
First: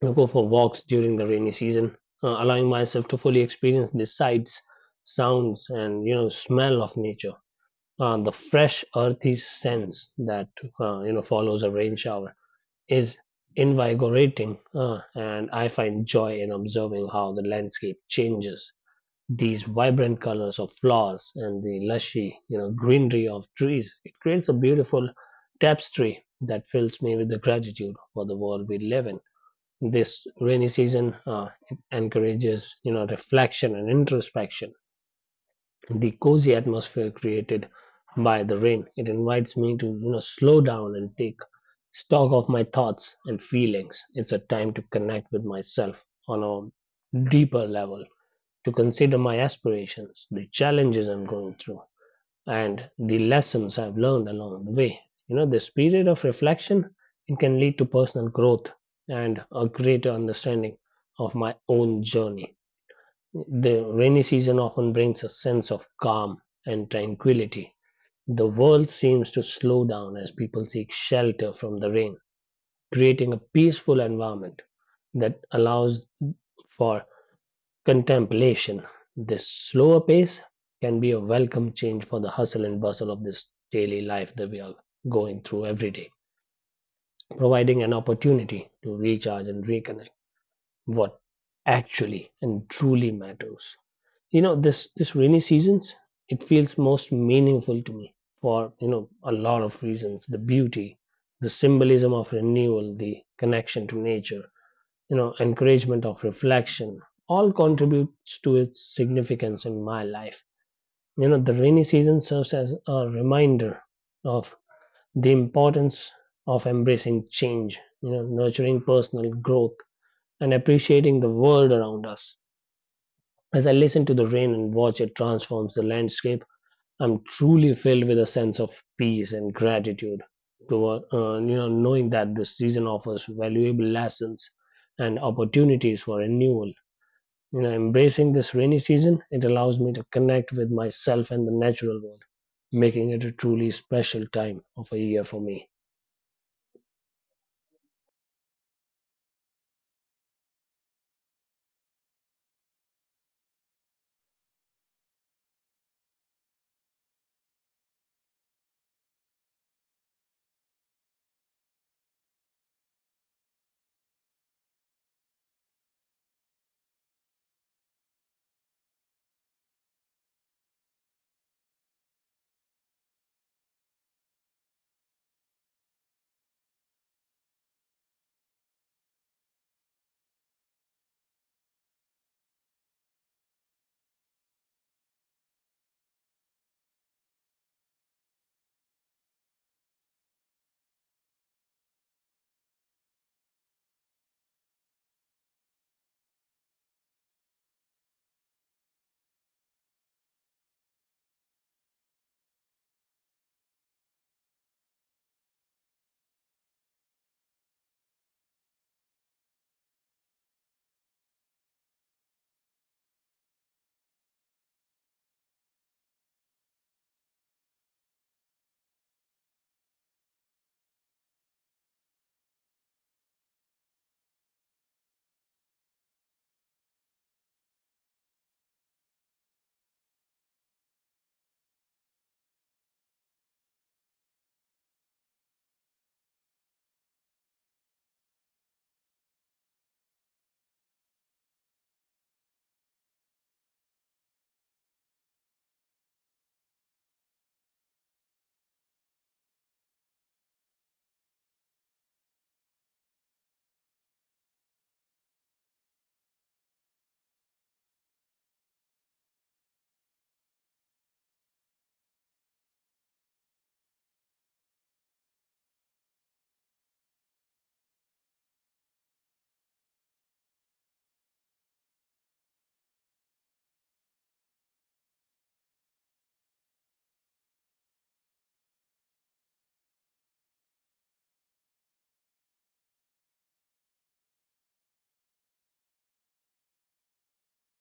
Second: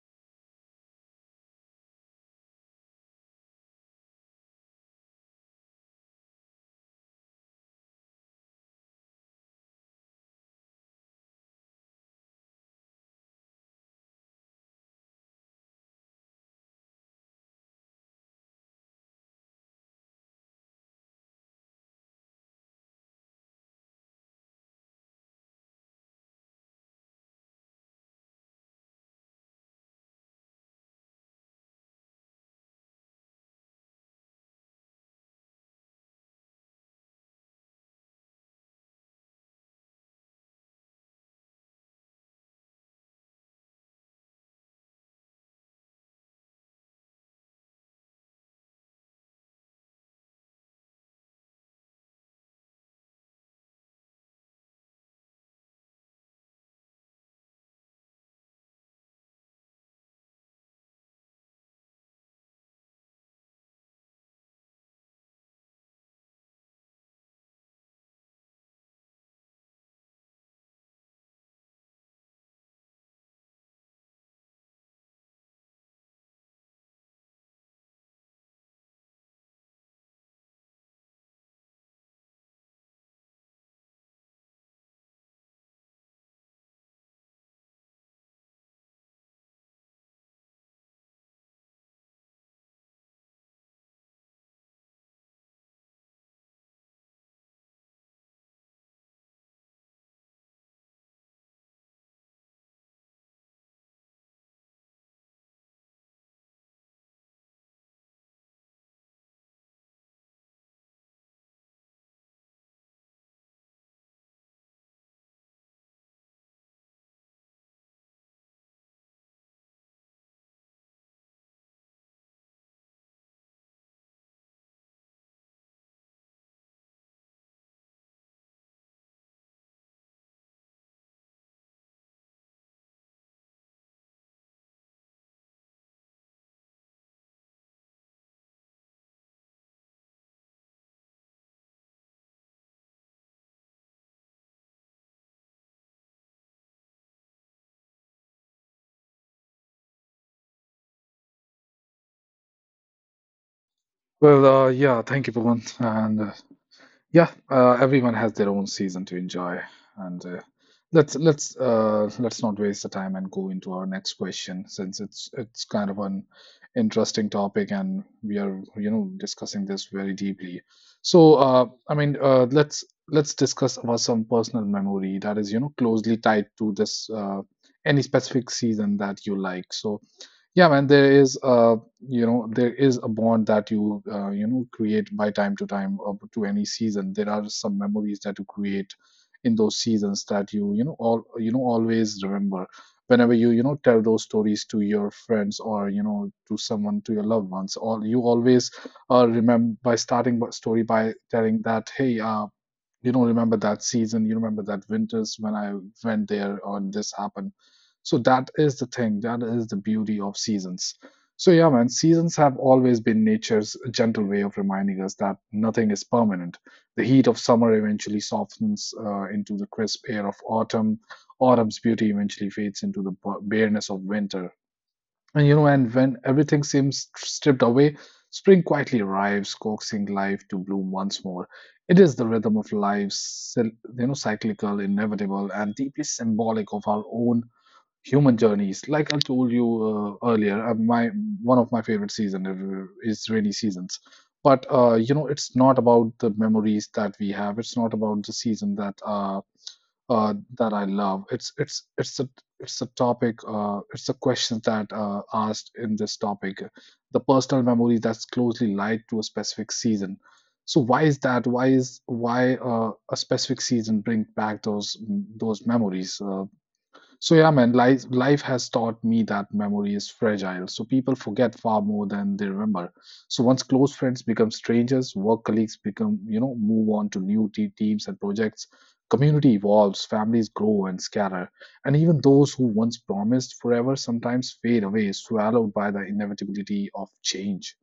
Speaker 2: to go for walks during the rainy season, allowing myself to fully experience the sights, sounds, and you know, smell of nature. The fresh earthy sense that follows a rain shower is invigorating, and I find joy in observing how the landscape changes. These vibrant colors of flowers and the lushy, you know, greenery of trees, it creates a beautiful tapestry that fills me with the gratitude for the world we live in. This rainy season encourages, you know, reflection and introspection. The cozy atmosphere created by the rain, it invites me to, you know, slow down and take stock of my thoughts and feelings. It's a time to connect with myself on a deeper level, to consider my aspirations, the challenges I'm going through, and the lessons I've learned along the way. You know, this period of reflection, it can lead to personal growth and a greater understanding of my own journey. The rainy season often brings a sense of calm and tranquility. The world seems to slow down as people seek shelter from the rain, creating a peaceful environment that allows for contemplation. This slower pace can be a welcome change for the hustle and bustle of this daily life that we are going through every day, providing an opportunity to recharge and reconnect what actually and truly matters. This rainy seasons it feels most meaningful to me for a lot of reasons. The beauty, the symbolism of renewal, the connection to nature, encouragement of reflection, all contributes to its significance in my life. The rainy season serves as a reminder of the importance of embracing change, nurturing personal growth and appreciating the world around us. As I listen to the rain and watch it transforms the landscape, I'm truly filled with a sense of peace and gratitude toward knowing that this season offers valuable lessons and opportunities for renewal. You know, embracing this rainy season, it allows me to connect with myself and the natural world, making it a truly special time of a year for me.
Speaker 1: Well, yeah, thank you, Bhuvan. And yeah, everyone has their own season to enjoy. And let's not waste the time and go into our next question, since it's kind of an interesting topic and we are, you know, discussing this very deeply. So, I mean, let's discuss about some personal memory that is, you know, closely tied to this, any specific season that you like. So, yeah man, there is a, you know, there is a bond that you, you know, create by time to time or to any season. There are some memories that you create in those seasons that you know, all you know, always remember whenever you, you know, tell those stories to your friends, or you know, to someone, to your loved ones, all you always, remember by starting by story by telling that, hey, you know, remember that season, you remember that winters when I went there and this happened. So that is the thing, that is the beauty of seasons. So yeah man, seasons have always been nature's gentle way of reminding us that nothing is permanent. The heat of summer eventually softens, into the crisp air of autumn. Autumn's beauty eventually fades into the bareness of winter, and you know, and when everything seems stripped away, spring quietly arrives, coaxing life to bloom once more. It is the rhythm of life, you know, cyclical, inevitable, and deeply symbolic of our own human journeys. Like I told you, earlier, my one of my favorite season is rainy seasons. But you know, it's not about the memories that we have. It's not about the season that that I love. It's a topic. It's a question that asked in this topic, the personal memory that's closely linked to a specific season. So why is that? Why a specific season bring back those memories? So yeah, man, life has taught me that memory is fragile. So people forget far more than they remember. So once close friends become strangers, work colleagues become, you know, move on to new teams and projects. Community evolves, families grow and scatter, and even those who once promised forever sometimes fade away, swallowed by the inevitability of change.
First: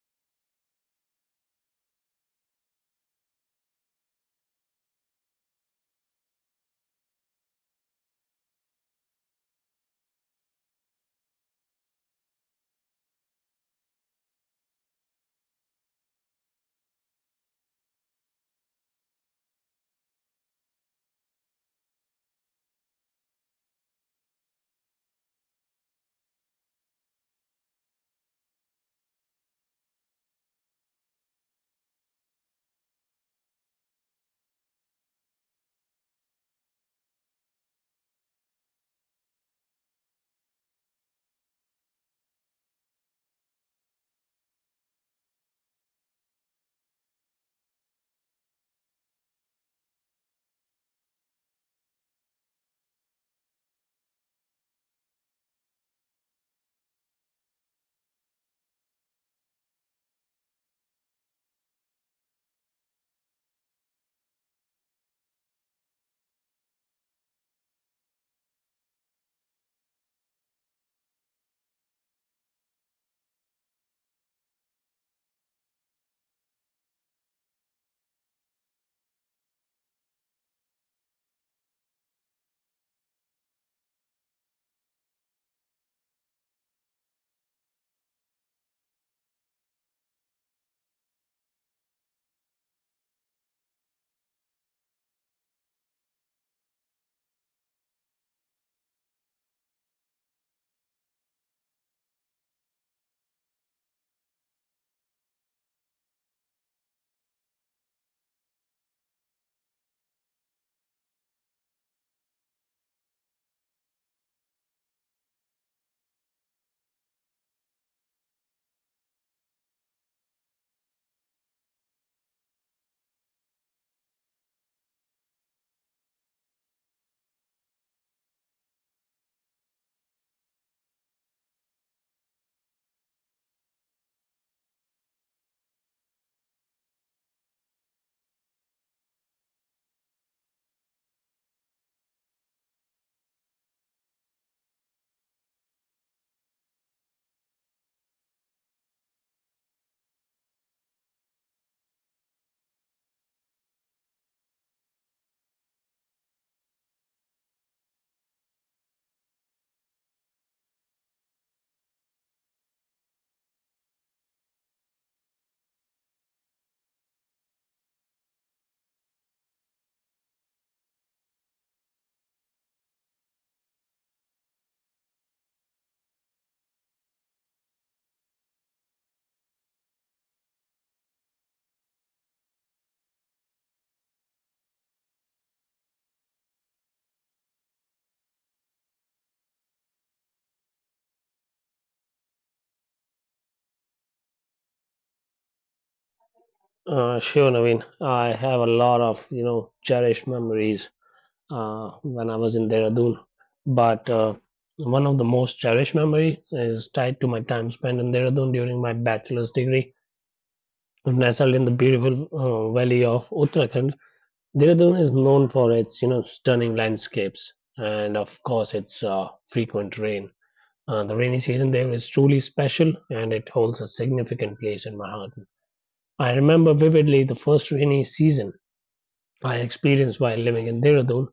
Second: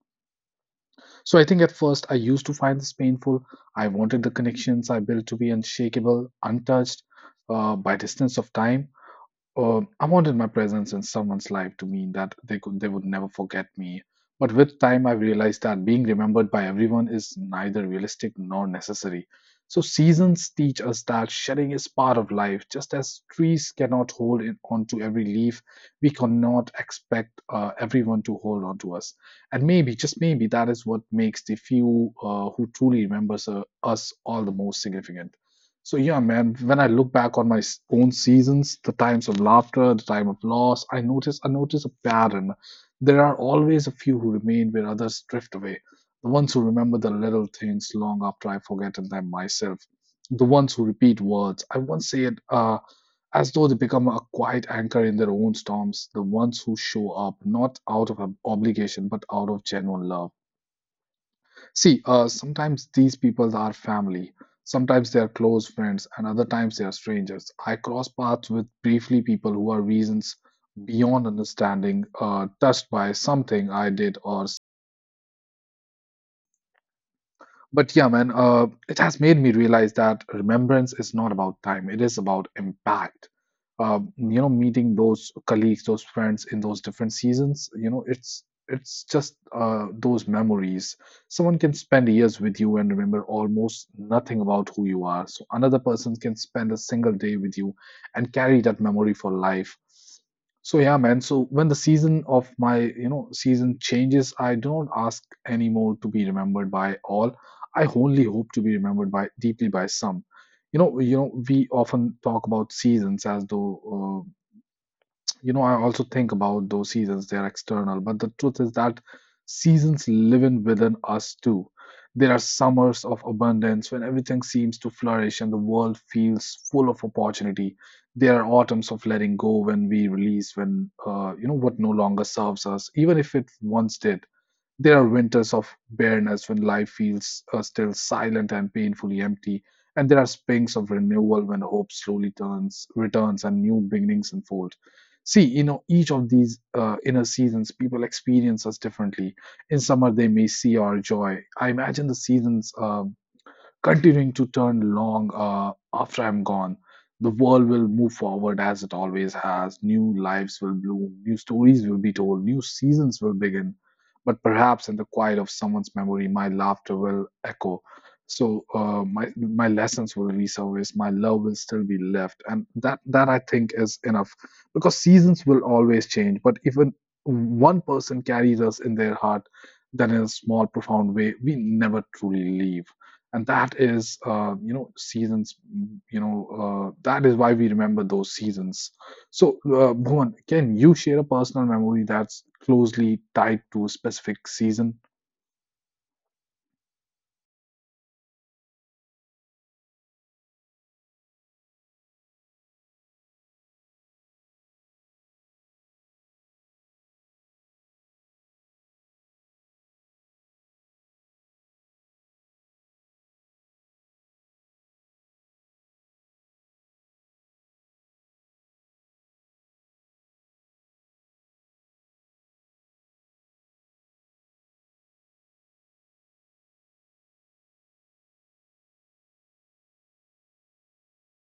Speaker 1: So I think at first I used to find this painful. I wanted the connections I built to be unshakable, untouched by distance of time. I wanted my presence in someone's life to mean that they would never forget me. But with time, I realized that being remembered by everyone is neither realistic nor necessary. So seasons teach us that shedding is part of life. Just as trees cannot hold it onto every leaf, we cannot expect, everyone to hold on to us. And maybe, just maybe, that is what makes the few, who truly remembers, us all the most significant. So yeah, man, when I look back on my own seasons, the times of laughter, the time of loss, I notice a pattern. There are always a few who remain where others drift away. The ones who remember the little things long after I've forgotten them myself. The ones who repeat words I once said, as though they become a quiet anchor in their own storms. The ones who show up not out of obligation but out of genuine love. See, sometimes these people are family, sometimes they are close friends, and other times they are strangers. I cross paths with briefly people who are reasons beyond understanding, touched by something I did or. But yeah, man, it has made me realize that remembrance is not about time, it is about impact. You know, meeting those colleagues, those friends in those different seasons, you know, it's just, those memories. Someone can spend years with you and remember almost nothing about who you are. So another person can spend a single day with you and carry that memory for life. So yeah, man. So when the season of my season changes, I don't ask anymore to be remembered by all. I only hope to be remembered by deeply by some. You know, we often talk about seasons as though, I also think about those seasons, they're external. But the truth is that seasons live in within us too. There are summers of abundance when everything seems to flourish and the world feels full of opportunity. There are autumns of letting go when we release what no longer serves us, even if it once did. There are winters of bareness when life feels still silent and painfully empty, and there are springs of renewal when hope slowly turns, returns, and new beginnings unfold. See, each of these inner seasons, people experience us differently. In summer, they may see our joy. I imagine the seasons. Continuing to turn long after I'm gone. The world will move forward as it always has. New lives will bloom, new stories will be told, new seasons will begin. But perhaps in the quiet of someone's memory, my laughter will echo. So my lessons will resurface. My love will still be left, and that, I think, is enough, because seasons will always change. But if one person carries us in their heart, then in a small, profound way, we never truly leave, and that is you know seasons mm, you know that is why we remember those seasons. So Bhuvan, can you share a personal memory that's closely tied to a specific season?
Speaker 2: Sure, Naveen, I have a lot of cherished memories when I was in Dehradun. But One of the most cherished memory is tied to my time spent in Dehradun during my bachelor's degree. Nestled in the beautiful valley of Uttarakhand, Dehradun is known for its stunning landscapes and of course its frequent rain. The rainy season there is truly special, and it holds a significant place in my heart. I remember vividly the first rainy season I experienced while living in Dehradun.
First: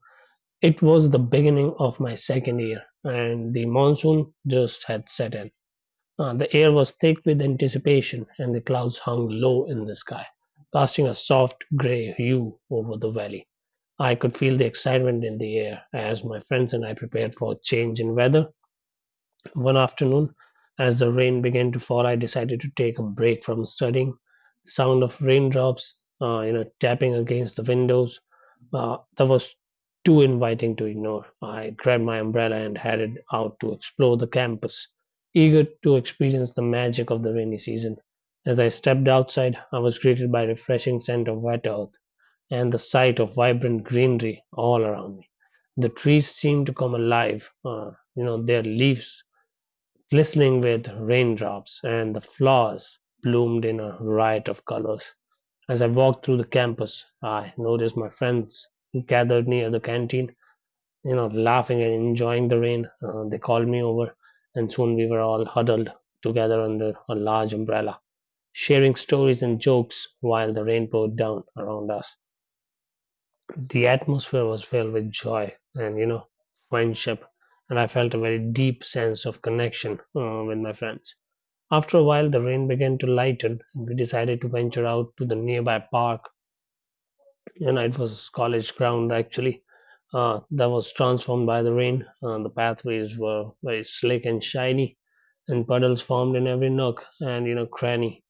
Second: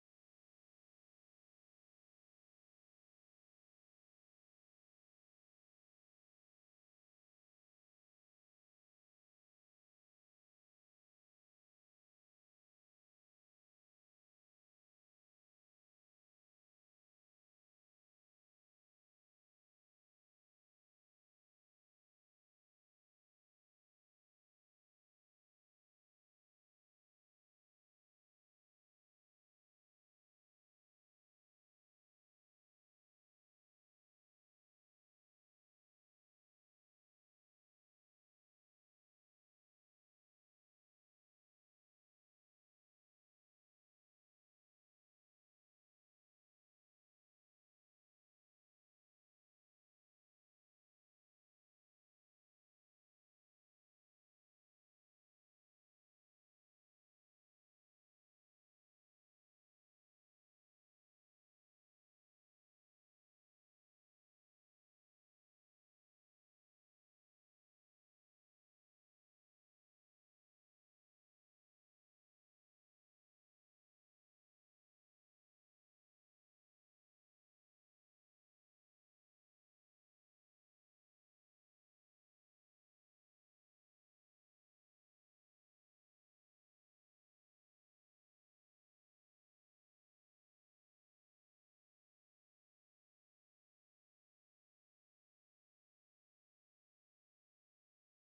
Speaker 2: It was the beginning of my second year, and the monsoon just had set in. The air was thick with anticipation, and the clouds hung low in the sky, casting a soft gray hue over the valley. I could feel the excitement in the air as my friends and I prepared for a change in weather. One afternoon, as the rain began to fall, I decided to take a break from studying. The sound of raindrops, you know, tapping against the windows, that was too inviting to ignore. I grabbed my umbrella and headed out to explore the campus, eager to experience the magic of the rainy season. As I stepped outside, I was greeted by a refreshing scent of wet earth and the sight of vibrant greenery all around me. The trees seemed to come alive, you know, their leaves glistening with raindrops, and the flowers bloomed in a riot of colors. As I walked through the campus, I noticed my friends gathered near the canteen, you know, laughing and enjoying the rain. They called me over, and soon we were all huddled together under a large umbrella, sharing stories and jokes while the rain poured down around us. The atmosphere was filled with joy and, you know, friendship, and I felt a very deep sense of connection with my friends. After a while, the rain began to lighten, and we decided to venture out to the nearby park. You know, it was college ground actually that was transformed by the rain. The pathways were very slick and shiny, and puddles formed in every nook and cranny.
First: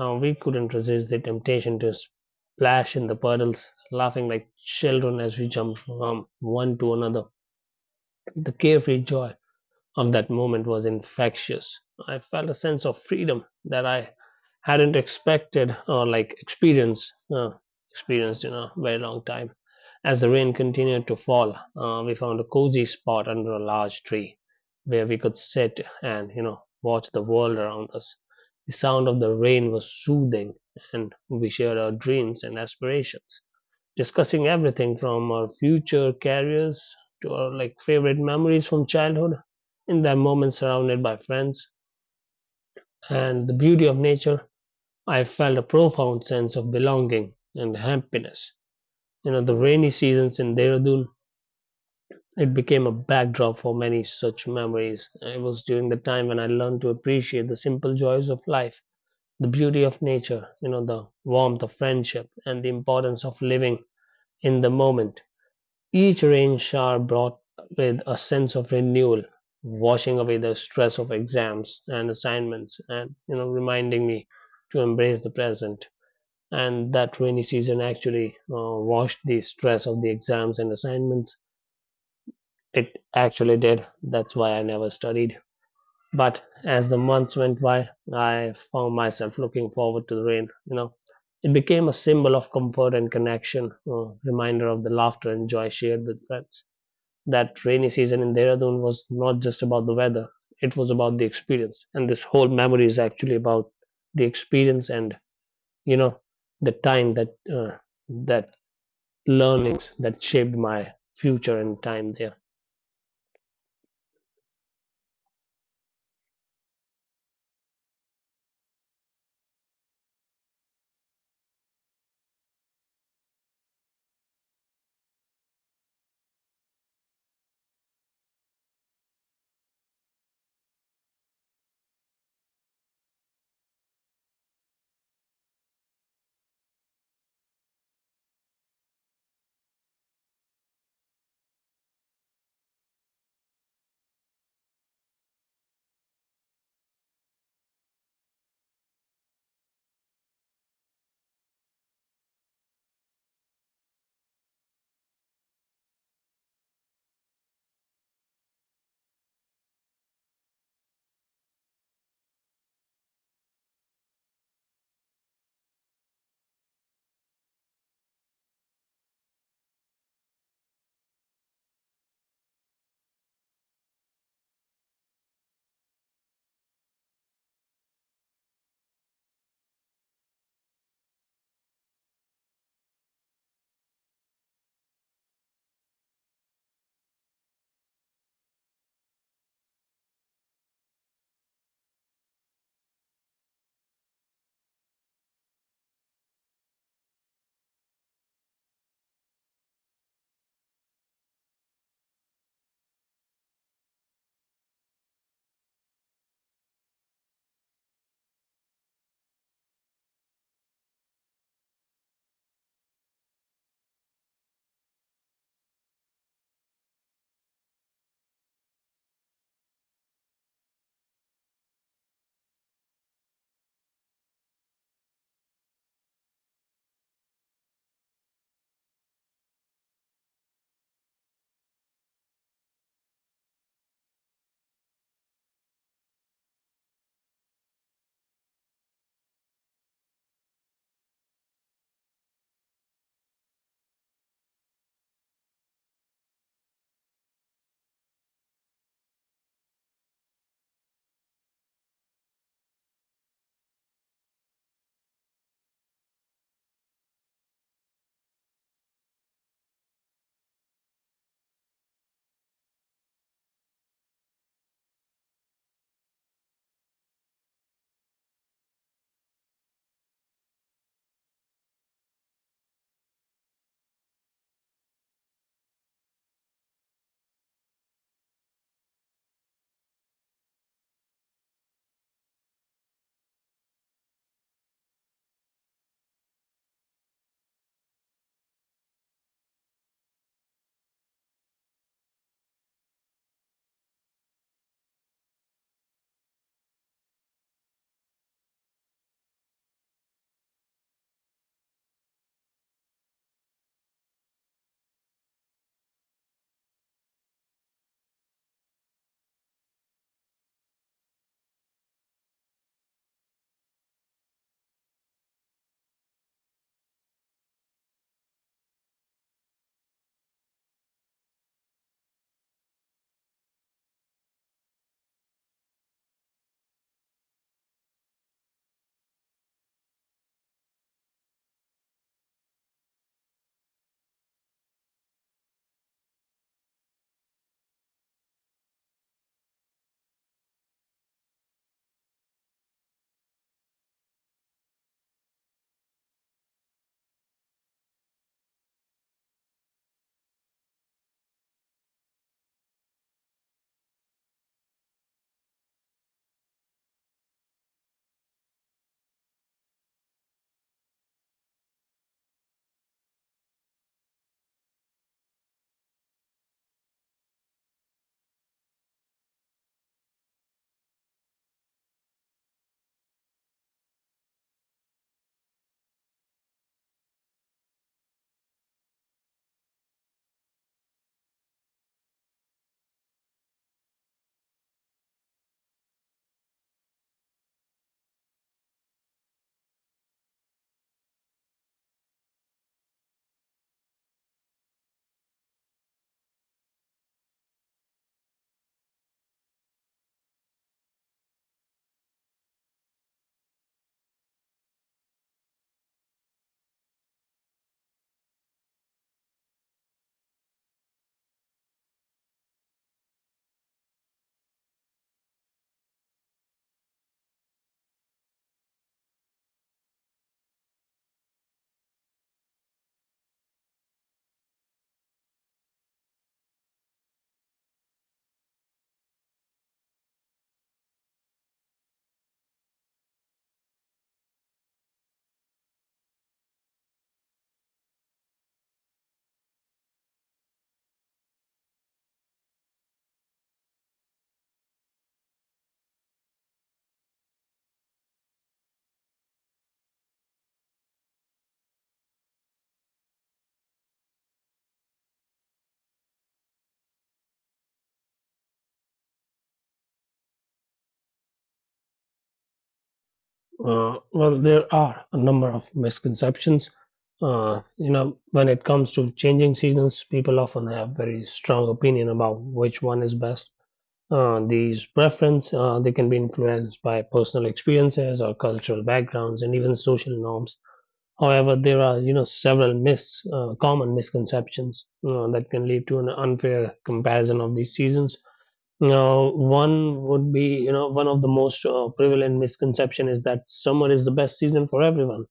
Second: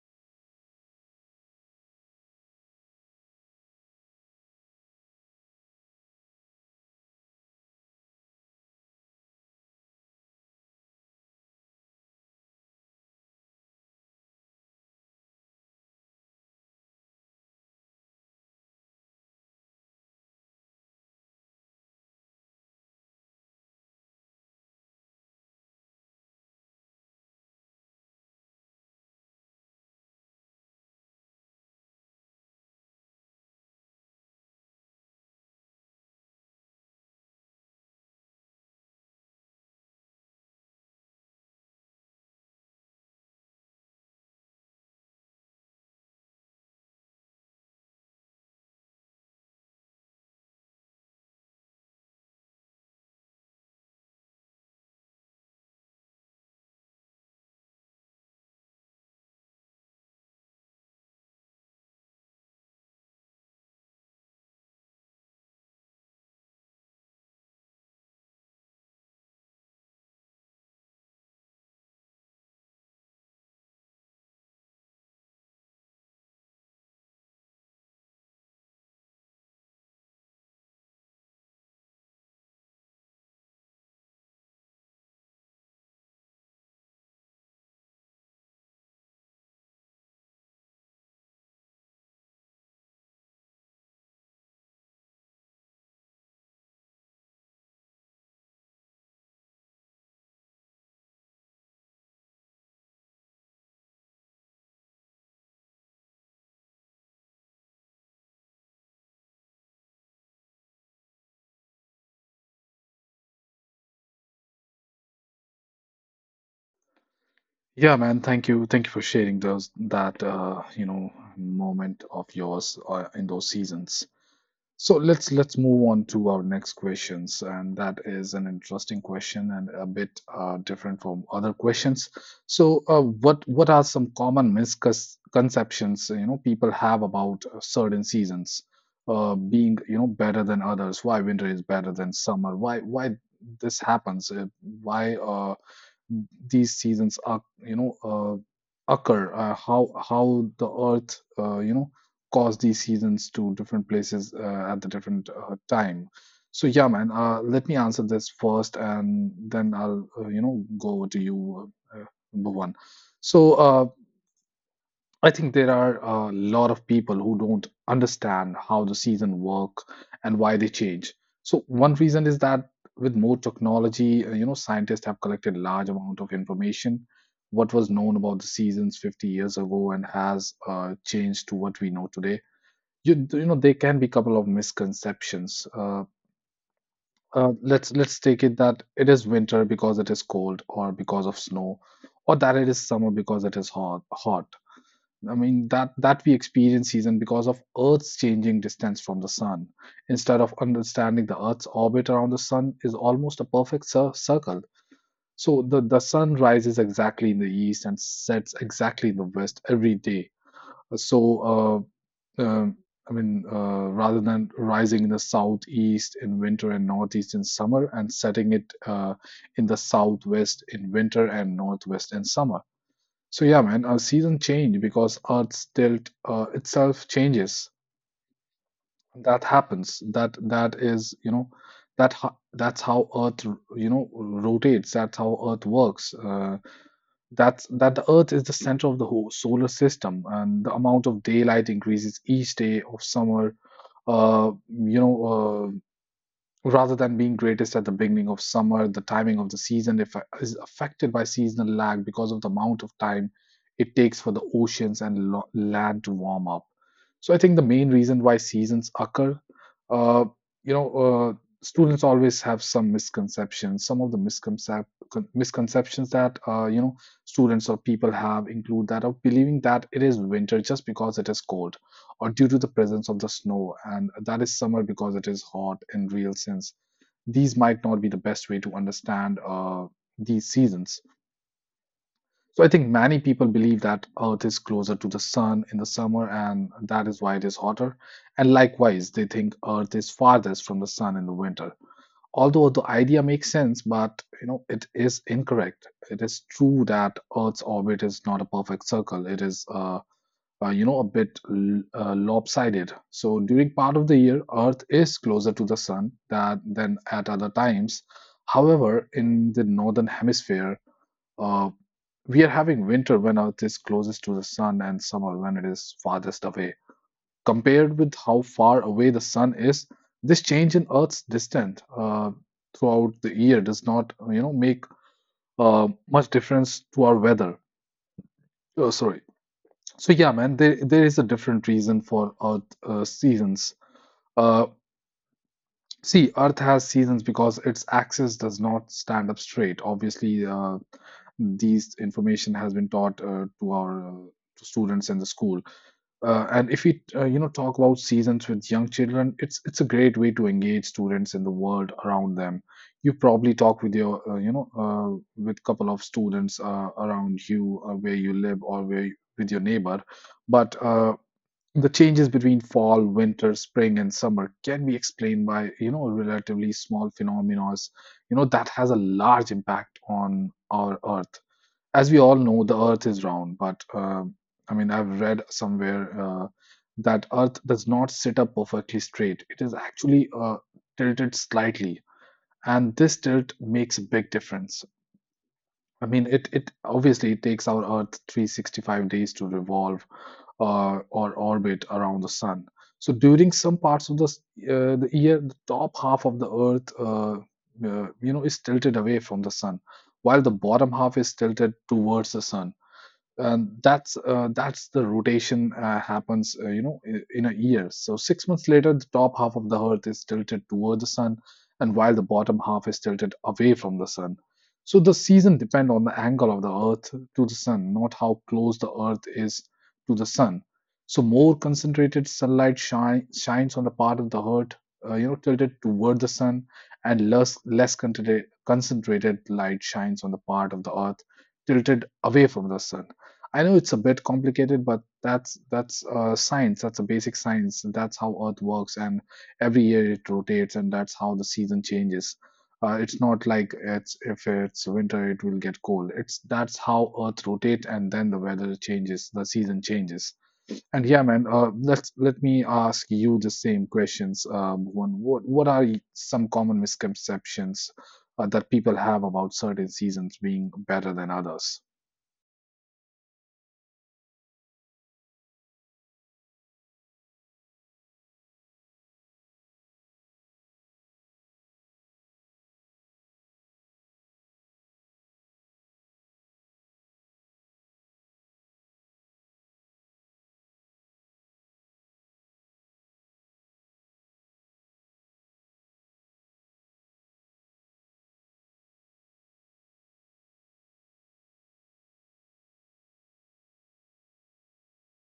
Speaker 2: We couldn't resist the temptation to splash in the puddles, laughing like children as we jumped from one to another. The carefree joy of that moment was infectious. I felt a sense of freedom that I hadn't expected or like experienced experienced in a very long time. As the rain continued to fall, we found a cozy spot under a large tree where we could sit and watch the world around us. The sound of the rain was soothing, and we shared our dreams and aspirations, discussing everything from our future careers to our like favorite memories from childhood. In that moment, surrounded by friends and the beauty of nature, I felt a profound sense of belonging and happiness. You know, the rainy seasons in Dehradun, it became a backdrop for many such memories. It was during the time when I learned to appreciate the simple joys of life, the beauty of nature, you know, the warmth of friendship, and the importance of living in the moment. Each rain shower brought with a sense of renewal, washing away the stress of exams and assignments, and you know, reminding me to embrace the present. And that rainy season actually washed the stress of the exams and assignments. It actually did. That's why I never studied. But as the months went by, I found myself looking forward to the rain. You know, it became a symbol of comfort and connection, a reminder of the laughter and joy shared with friends. That rainy season in Dehradun was not just about the weather, it was about the experience. And this whole memory is actually about the experience and, you know, the time that, that learnings that shaped my future and time there.
Speaker 1: Yeah, man, thank you, thank you for sharing those that you know moment of yours in those seasons. So let's move on to our next questions, and that is an interesting question and a bit different from other questions. So, what are some common misconceptions, you know, people have about certain seasons being, you know, better than others? Why winter is better than summer? Why this happens? Why these seasons are, you know, occur, how the earth, cause these seasons to different places at the different time. So yeah, man, let me answer this first, and then I'll, go over to you. Number one, so I think there are a lot of people who don't understand how the season work and why they change. So one reason is that with more technology, you know, scientists have collected large amount of information. What was known about the seasons 50 years ago and has changed to what we know today. You know, there can be a couple of misconceptions. Let's take it that it is winter because it is cold or because of snow, or that it is summer because it is hot. Hot, I mean, that we experience season because of Earth's changing distance from the sun. Instead of understanding the Earth's orbit around the sun is almost a perfect circle. So the sun rises exactly in the east and sets exactly in the west every day. Uh, So uh, um, I mean, rather than rising in the southeast in winter and northeast in summer, and setting it in the southwest in winter and northwest in summer. So yeah, man, our season change because Earth's tilt itself changes. That happens. That is, you know, that's how Earth, you know, rotates. That's how Earth works. That's that the Earth is the center of the whole solar system, and the amount of daylight increases each day of summer. Uh, you know, uh, Rather than being greatest at the beginning of summer, the timing of the season is affected by seasonal lag because of the amount of time it takes for the oceans and land to warm up. So I think the main reason why seasons occur, uh, you know, uh, students always have some misconceptions. Some of the misconceptions that, students or people have include that of believing that it is winter just because it is cold or due to the presence of the snow, and that is summer because it is hot in real sense. These might not be the best way to understand these seasons. So I think many people believe that Earth is closer to the sun in the summer, and that is why it is hotter. And likewise, they think Earth is farthest from the sun in the winter. Although the idea makes sense, but you know it is incorrect. It is true that Earth's orbit is not a perfect circle. It is you know, a bit lopsided. So during part of the year, Earth is closer to the sun than at other times. However, in the northern hemisphere, uh, we are having winter when Earth is closest to the sun and summer when it is farthest away. Compared with how far away the sun is, this change in Earth's distance throughout the year does not, you know, make much difference to our weather. Oh, sorry, so yeah, man, there is a different reason for Earth seasons. Uh, See, Earth has seasons because its axis does not stand up straight. Obviously, these information has been taught to students in the school. And if we, you know, talk about seasons with young children, it's a great way to engage students in the world around them. You probably talk with your with couple of students around you where you live or with your neighbor. But the changes between fall, winter, spring, and summer can be explained by, you know, relatively small phenomena, you know, that has a large impact on our Earth. As we all know, the Earth is round, but I mean, I've read somewhere that Earth does not sit up perfectly straight. It is actually tilted slightly, and this tilt makes a big difference. I mean, it obviously it takes our Earth 365 days to revolve or orbit around the sun. So during some parts of the year, the top half of the Earth, you know, is tilted away from the sun, while the bottom half is tilted towards the sun. uh, that's the rotation happens, in a year. So six months later, the top half of the earth is tilted toward the sun, and while the bottom half is tilted away from the sun. So the season depend on the angle of the earth to the sun, not how close the earth is to the sun. So more concentrated sunlight shines on the part of the earth tilted toward the sun, and less concentrated light shines on the part of the earth tilted away from the sun. I know it's a bit complicated, but that's science. That's a basic science. That's how Earth works, and every year it rotates, and that's how the season changes. It's not like it's if it's winter, it will get cold. It's that's how Earth rotates, and then the weather changes, the season changes. And yeah, man, let me ask you the same questions. One, what some common misconceptions that people have about certain seasons being better than others?
Speaker 2: Well, there are a number of misconceptions. You know, when it comes to changing seasons, people often have very strong opinion about which one is best. These preferences they can be influenced by personal experiences or cultural backgrounds and even social norms. However, there are you know several mis common misconceptions that can lead to an unfair comparison of these seasons. Now, one would be one of the most prevalent misconception is that summer is the best season for everyone.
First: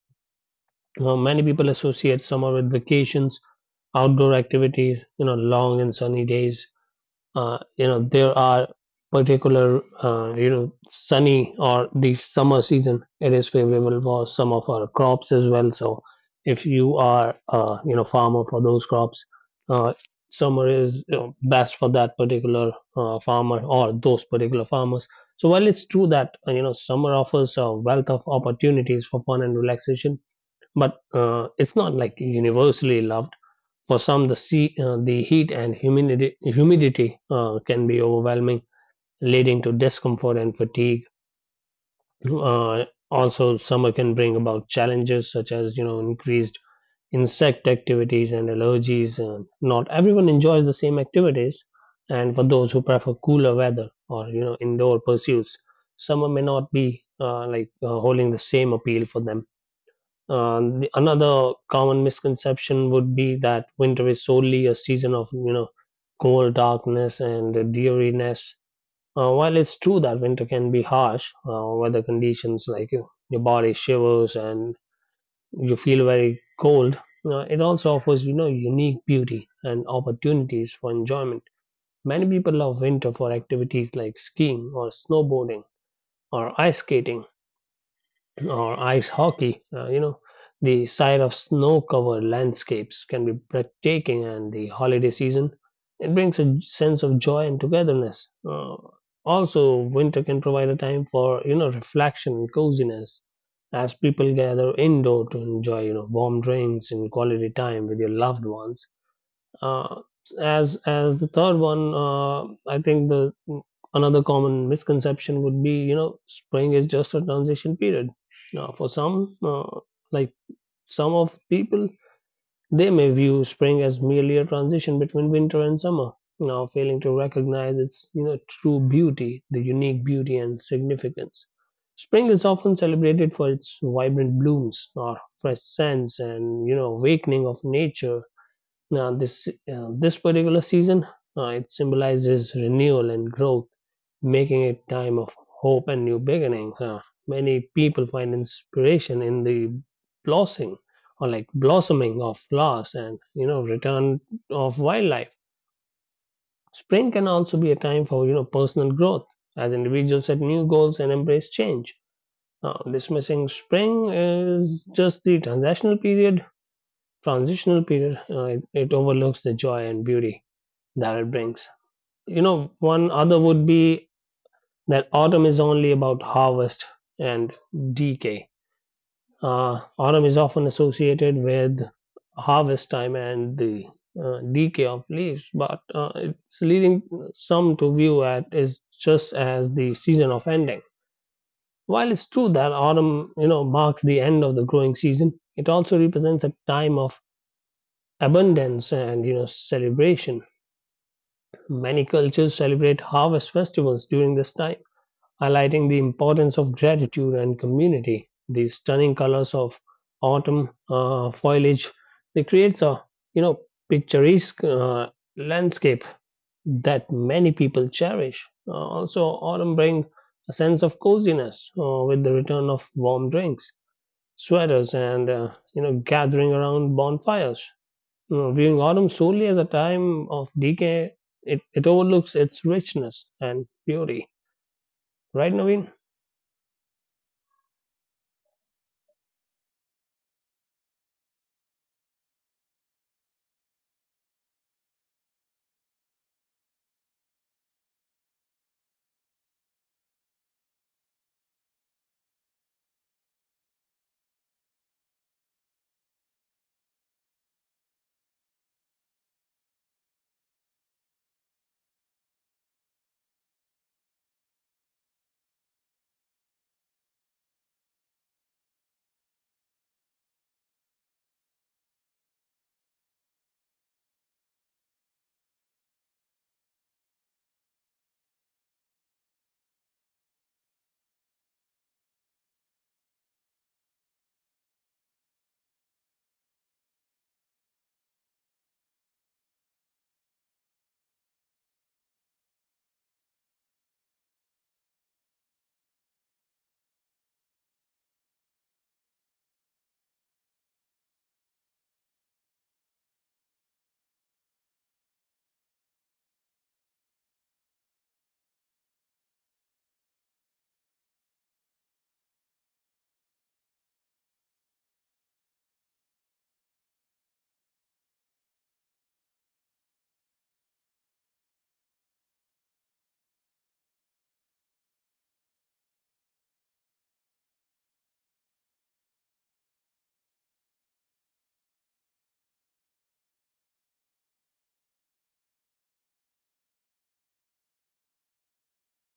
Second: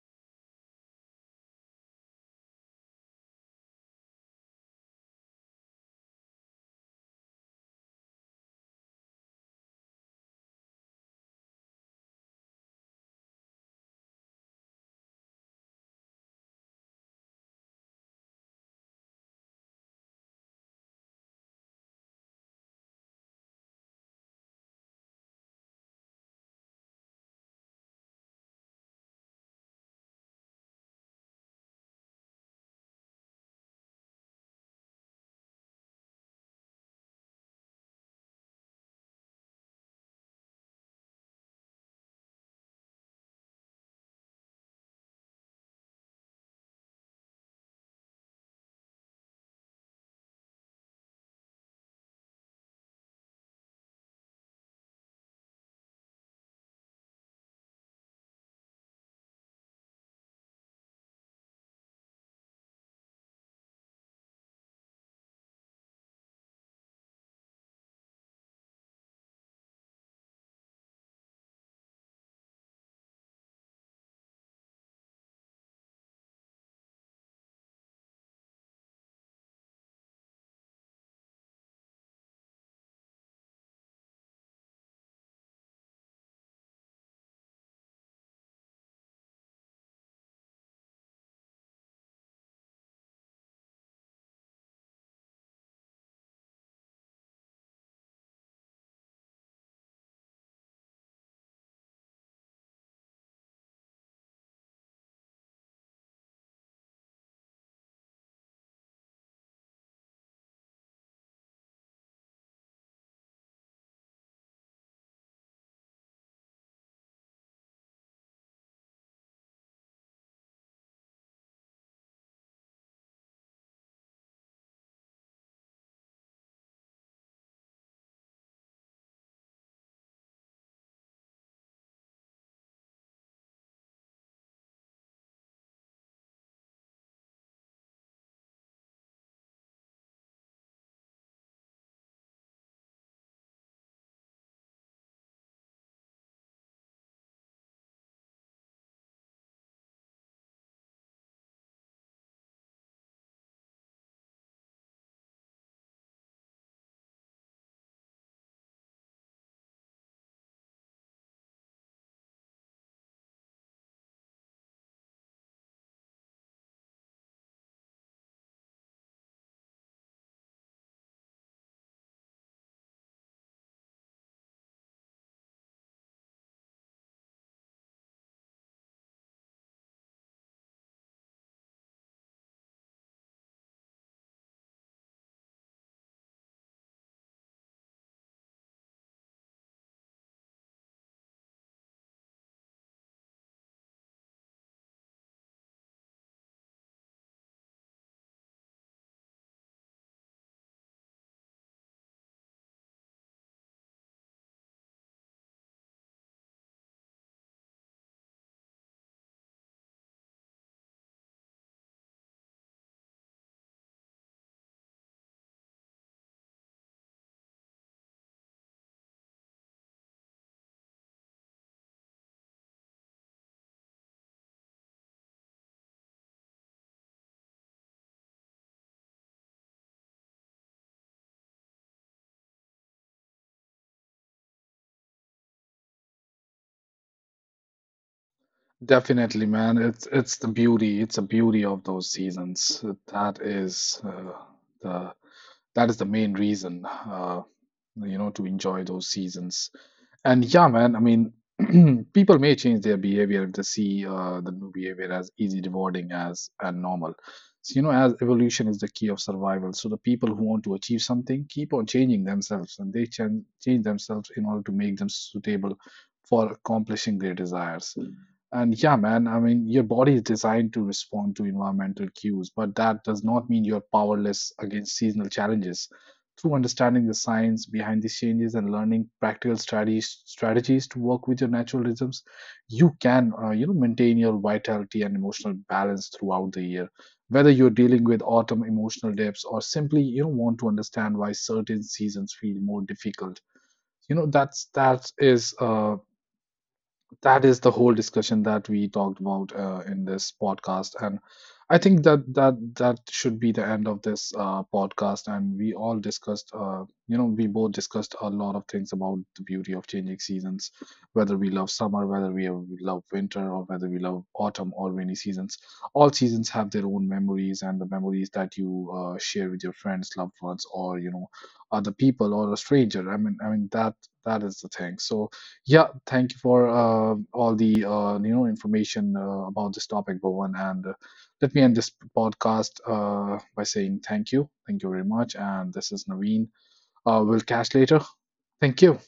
Speaker 2: Now, many people associate summer with vacations, outdoor activities, you know, long and sunny days. You know, there are particular you know, sunny or the summer season, it is favorable for some of our crops as well. So if you are you know, farmer for those crops, uh, summer is, you know, best for that particular farmer or those particular farmers. So while it's true that you know, summer offers a wealth of opportunities for fun and relaxation, but it's not like universally loved. For some, the heat and humidity, humidity can be overwhelming, leading to discomfort and fatigue. Uh, Also, summer can bring about challenges such as you know increased insect activities and allergies. And not everyone enjoys the same activities, and for those who prefer cooler weather or you know indoor pursuits, summer may not be holding the same appeal for them. Another common misconception would be that winter is solely a season of you know cold darkness and dreariness. While it's true that winter can be harsh, weather conditions like you know, your body shivers and you feel very cold, it also offers you know unique beauty and opportunities for enjoyment. Many people love winter for activities like skiing or snowboarding or ice skating or ice hockey, you know, the sight of snow covered landscapes can be breathtaking, and the holiday season it brings a sense of joy and togetherness. Also, winter can provide a time for you know reflection and coziness as people gather indoor to enjoy you know warm drinks and quality time with your loved ones. Uh, as as the third one, I think the another common misconception would be, you know, spring is just a transition period. Now, for some, like some of people, they may view spring as merely a transition between winter and summer. Now, failing to recognize its, you know, true beauty, the unique beauty and significance. Spring is often celebrated for its vibrant blooms, or fresh scents, and you know, awakening of nature. Now, this this particular season, it symbolizes renewal and growth, making it time of hope and new beginning. Many people find inspiration in the blossoming or like blossoming of flowers and you know return of wildlife. Spring can also be a time for you know personal growth as individuals set new goals and embrace change. Now, dismissing spring is just the transitional period. Transitional period, it, it overlooks the joy and beauty that it brings. You know, one other would be that autumn is only about harvest and decay. Autumn is often associated with harvest time and the decay of leaves, but it's leading some to view it as just as the season of ending. While it's true that autumn, you know, marks the end of the growing season, it also represents a time of abundance and you know celebration. Many cultures celebrate harvest festivals during this time, highlighting the importance of gratitude and community. The stunning colors of autumn foliage, it creates a you know picturesque landscape that many people cherish. Also, autumn brings a sense of coziness with the return of warm drinks, sweaters, and you know gathering around bonfires. You know, viewing autumn solely as a time of decay, it overlooks its richness and beauty. Right, Naveen?
Speaker 1: Definitely, man. It's the beauty. It's the beauty of those seasons. That is the that is the main reason, to enjoy those seasons. And yeah, man. I mean, people may change their behavior if they see the new behavior as easy, rewarding as and normal. So you know, as evolution is the key of survival. So the people who want to achieve something keep on changing themselves, and they change themselves in order to make them suitable for accomplishing their desires. And yeah, man, I mean, your body is designed to respond to environmental cues, but that does not mean you're powerless against seasonal challenges. Through understanding the science behind these changes and learning practical strategies to work with your natural rhythms, you can, you know, maintain your vitality and emotional balance throughout the year. Whether you're dealing with autumn emotional dips or simply, you know, want to understand why certain seasons feel more difficult, you know, that is the whole discussion that we talked about in this podcast. And I think that should be the end of this podcast, and we all discussed, we both discussed a lot of things about the beauty of changing seasons, whether we love summer, whether we love winter, or whether we love autumn or rainy seasons. All seasons have their own memories, and the memories that you share with your friends, loved ones, or you know, other people or a stranger, I mean that that is the thing. So yeah, thank you for all the information about this topic, Bhuvan. And let me end this podcast by saying thank you very much. And this is Naveen. We'll catch later. Thank you.